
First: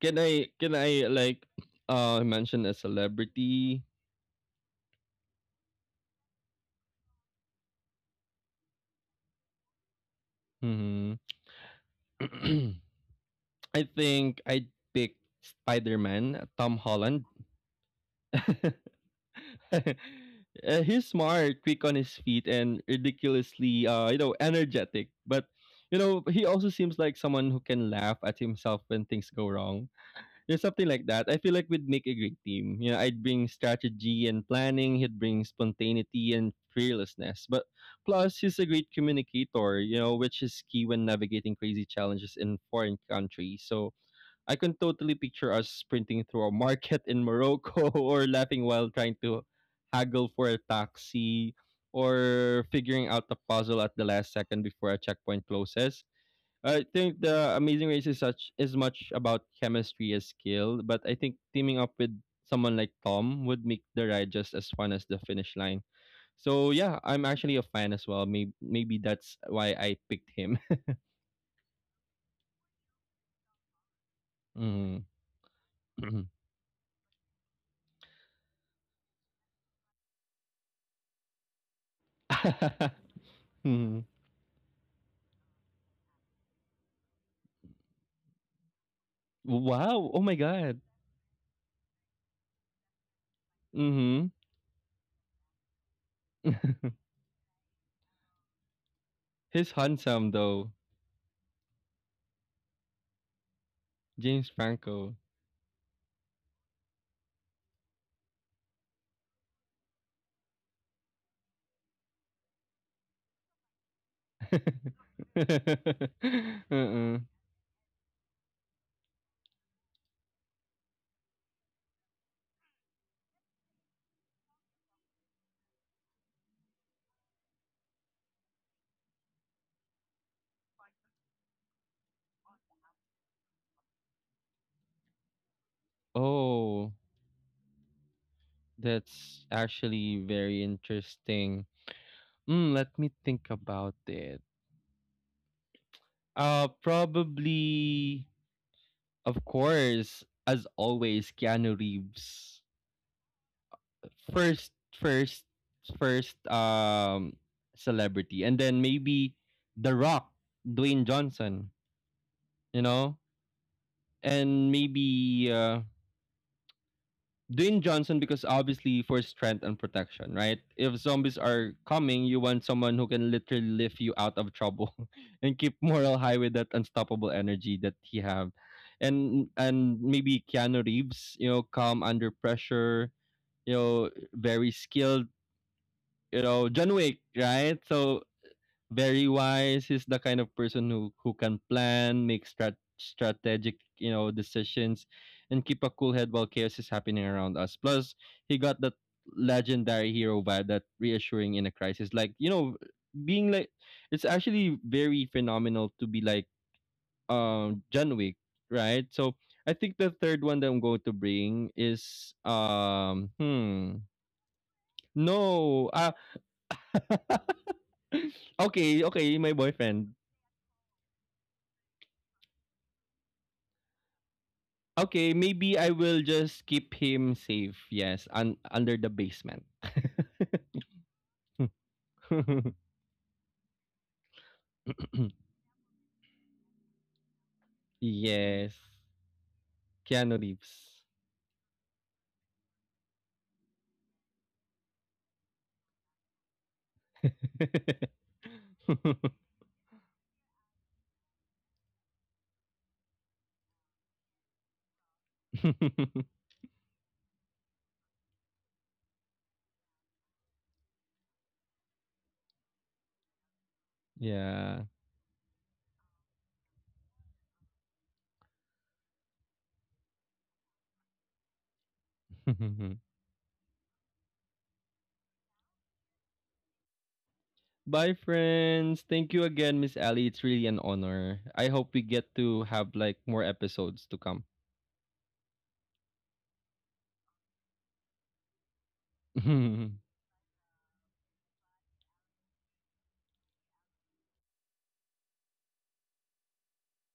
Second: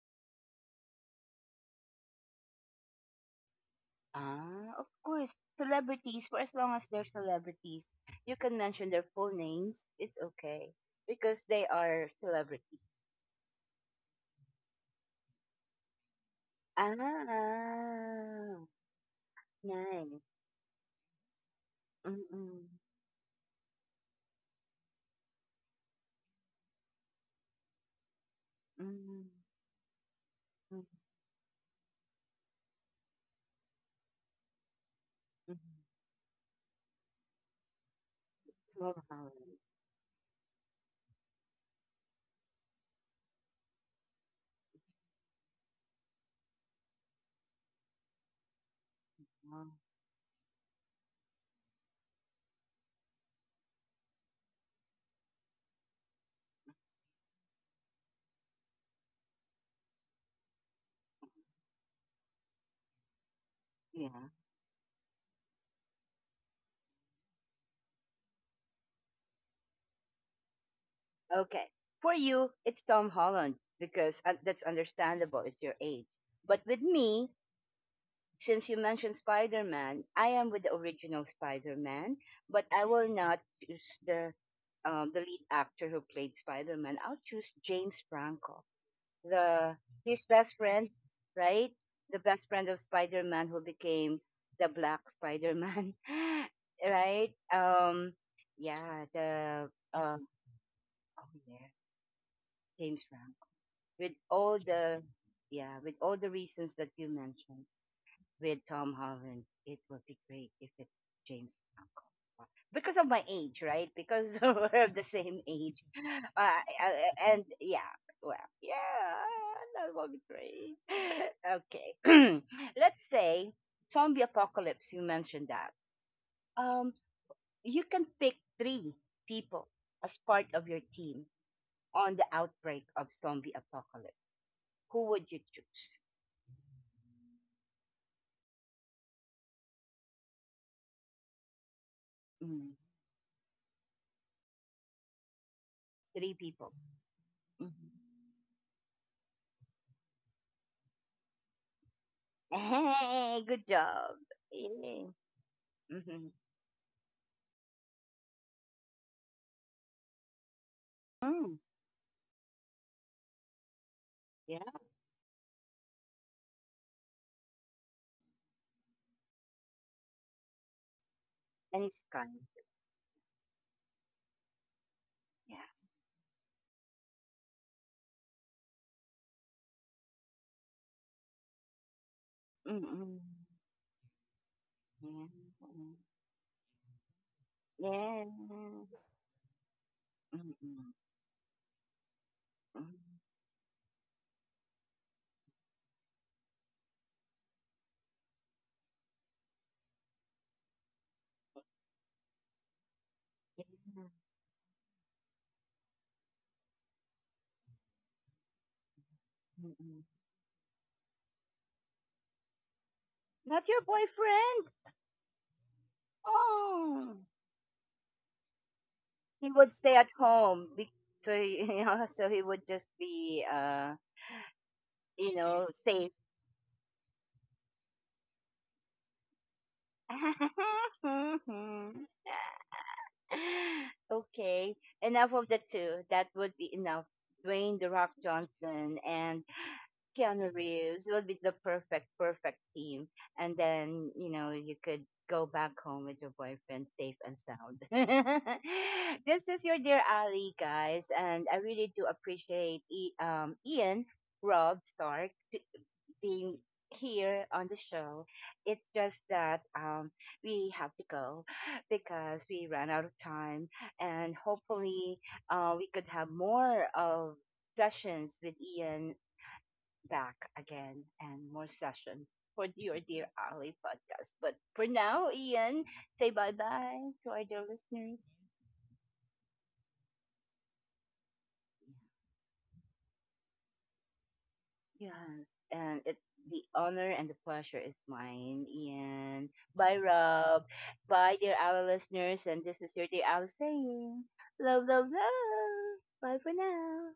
S2: Can I like mention a celebrity?
S1: Ah, of course, celebrities. For as long as they're celebrities, you can mention their full names. It's okay
S2: Hmm.
S1: because they are celebrities.
S2: I think I'd pick Spider Man, Tom
S1: Ah,
S2: Holland.
S1: nice.
S2: He's smart, quick on his feet,
S1: Mm-mm,
S2: and ridiculously, you know, energetic. But you know, he also seems like someone who can laugh at himself when
S1: mm-mm,
S2: things go wrong. There's something like that. I feel like we'd make a great team. You know, I'd bring strategy and planning. He'd bring
S1: mm-mm.
S2: spontaneity and fearlessness. But plus, he's a great
S1: Wow.
S2: communicator. You know, which is key when navigating crazy challenges in foreign countries. So I can totally picture us sprinting through a market in Morocco or laughing while trying to
S1: Wow.
S2: haggle for a taxi or figuring out a puzzle at the last second before a checkpoint closes. I think the Amazing Race is such is much about chemistry as skill, but I think teaming up with someone like Tom would make the
S1: Yeah.
S2: ride just as fun as the finish line. So yeah, I'm actually a fan as well. Maybe that's why I picked him.
S1: Okay. For you, it's Tom Holland because that's
S2: Mhm.
S1: understandable. It's your age. But with me, since you mentioned Spider Man, I am with the original Spider Man, but I will not choose the lead actor who played Spider Man. I'll choose James Franco, the
S2: Wow!
S1: his
S2: Oh my
S1: best
S2: god.
S1: friend, right? The best friend of Spider Man who became
S2: Mhm.
S1: the Black Spider Man, right? Yeah, the
S2: He's handsome though.
S1: oh yeah, James Franco. With
S2: James
S1: all the,
S2: Franco.
S1: yeah, with all the reasons that you mentioned with Tom Holland, it would be great if it's James Franco because of my age, right? Because we're of the same age, uh,
S2: Uh-uh.
S1: and yeah, well, yeah, that would be great. Okay, let's say zombie apocalypse. You mentioned that. Um, you can pick three people as part of your team on the outbreak of zombie apocalypse. Who would you choose?
S2: Oh, that's actually very interesting. Mm,
S1: Mm.
S2: let me think about it.
S1: Three people. Mhm.
S2: Probably, of course, as always, Keanu Reeves.
S1: Hey, good job.
S2: First,
S1: Yay.
S2: first,
S1: Mm-hmm.
S2: first, celebrity, and then maybe The Rock, Dwayne
S1: Mm.
S2: Johnson. You know,
S1: Yeah,
S2: and maybe Dwayne Johnson because obviously for strength and protection, right? If zombies are
S1: and it's
S2: coming,
S1: kind.
S2: you want someone who can literally lift you out of trouble
S1: Yeah.
S2: and keep morale high with that unstoppable energy that he have, and maybe Keanu Reeves, you know, calm under pressure,
S1: Mm-mm.
S2: you know, very
S1: Yeah.
S2: skilled,
S1: Mm.
S2: you know, John Wick, right? So
S1: Yeah.
S2: very wise. He's the kind of person
S1: Mm-mm.
S2: who can plan, make
S1: Mm.
S2: strategic, you know, decisions, and keep a cool head while chaos is happening around us. Plus, he got that legendary hero vibe, that reassuring in a crisis. Like you know, being like, it's actually very phenomenal to be like John Wick, right? So. I think
S1: Mm-mm.
S2: the third one that I'm going to bring is
S1: Not your
S2: hmm,
S1: boyfriend.
S2: no ah
S1: Oh,
S2: okay okay
S1: he
S2: my
S1: would stay at
S2: boyfriend.
S1: home, be- so he- you know, so he would just be,
S2: Okay,
S1: you know,
S2: maybe I
S1: safe.
S2: will just keep him safe. Yes, under the basement.
S1: Okay, enough of the two. That would be enough. Dwayne The Rock
S2: Yes.
S1: Johnson and
S2: Keanu
S1: Keanu
S2: Reeves.
S1: Reeves would be the perfect, perfect team. And then, you know, you could go back home with your boyfriend safe and sound. This is your Dear Ali, guys. And I really do appreciate I- Ian, Rob, Stark, being here on the show. It's just that we have to go because we ran out of time, and
S2: Yeah.
S1: hopefully, we could have more of sessions with Ian back again and more sessions for your Dear Ali podcast. But for now, Ian, say bye bye to our dear
S2: Bye
S1: listeners.
S2: friends. Thank you again, Miss Ellie. It's really an honor. I hope we get to have like more episodes to come.
S1: Yes, and it the honor and the pleasure is mine. And bye, Rob. Bye, dear our listeners. And this is your dear Alice saying, love, love, love. Bye for now.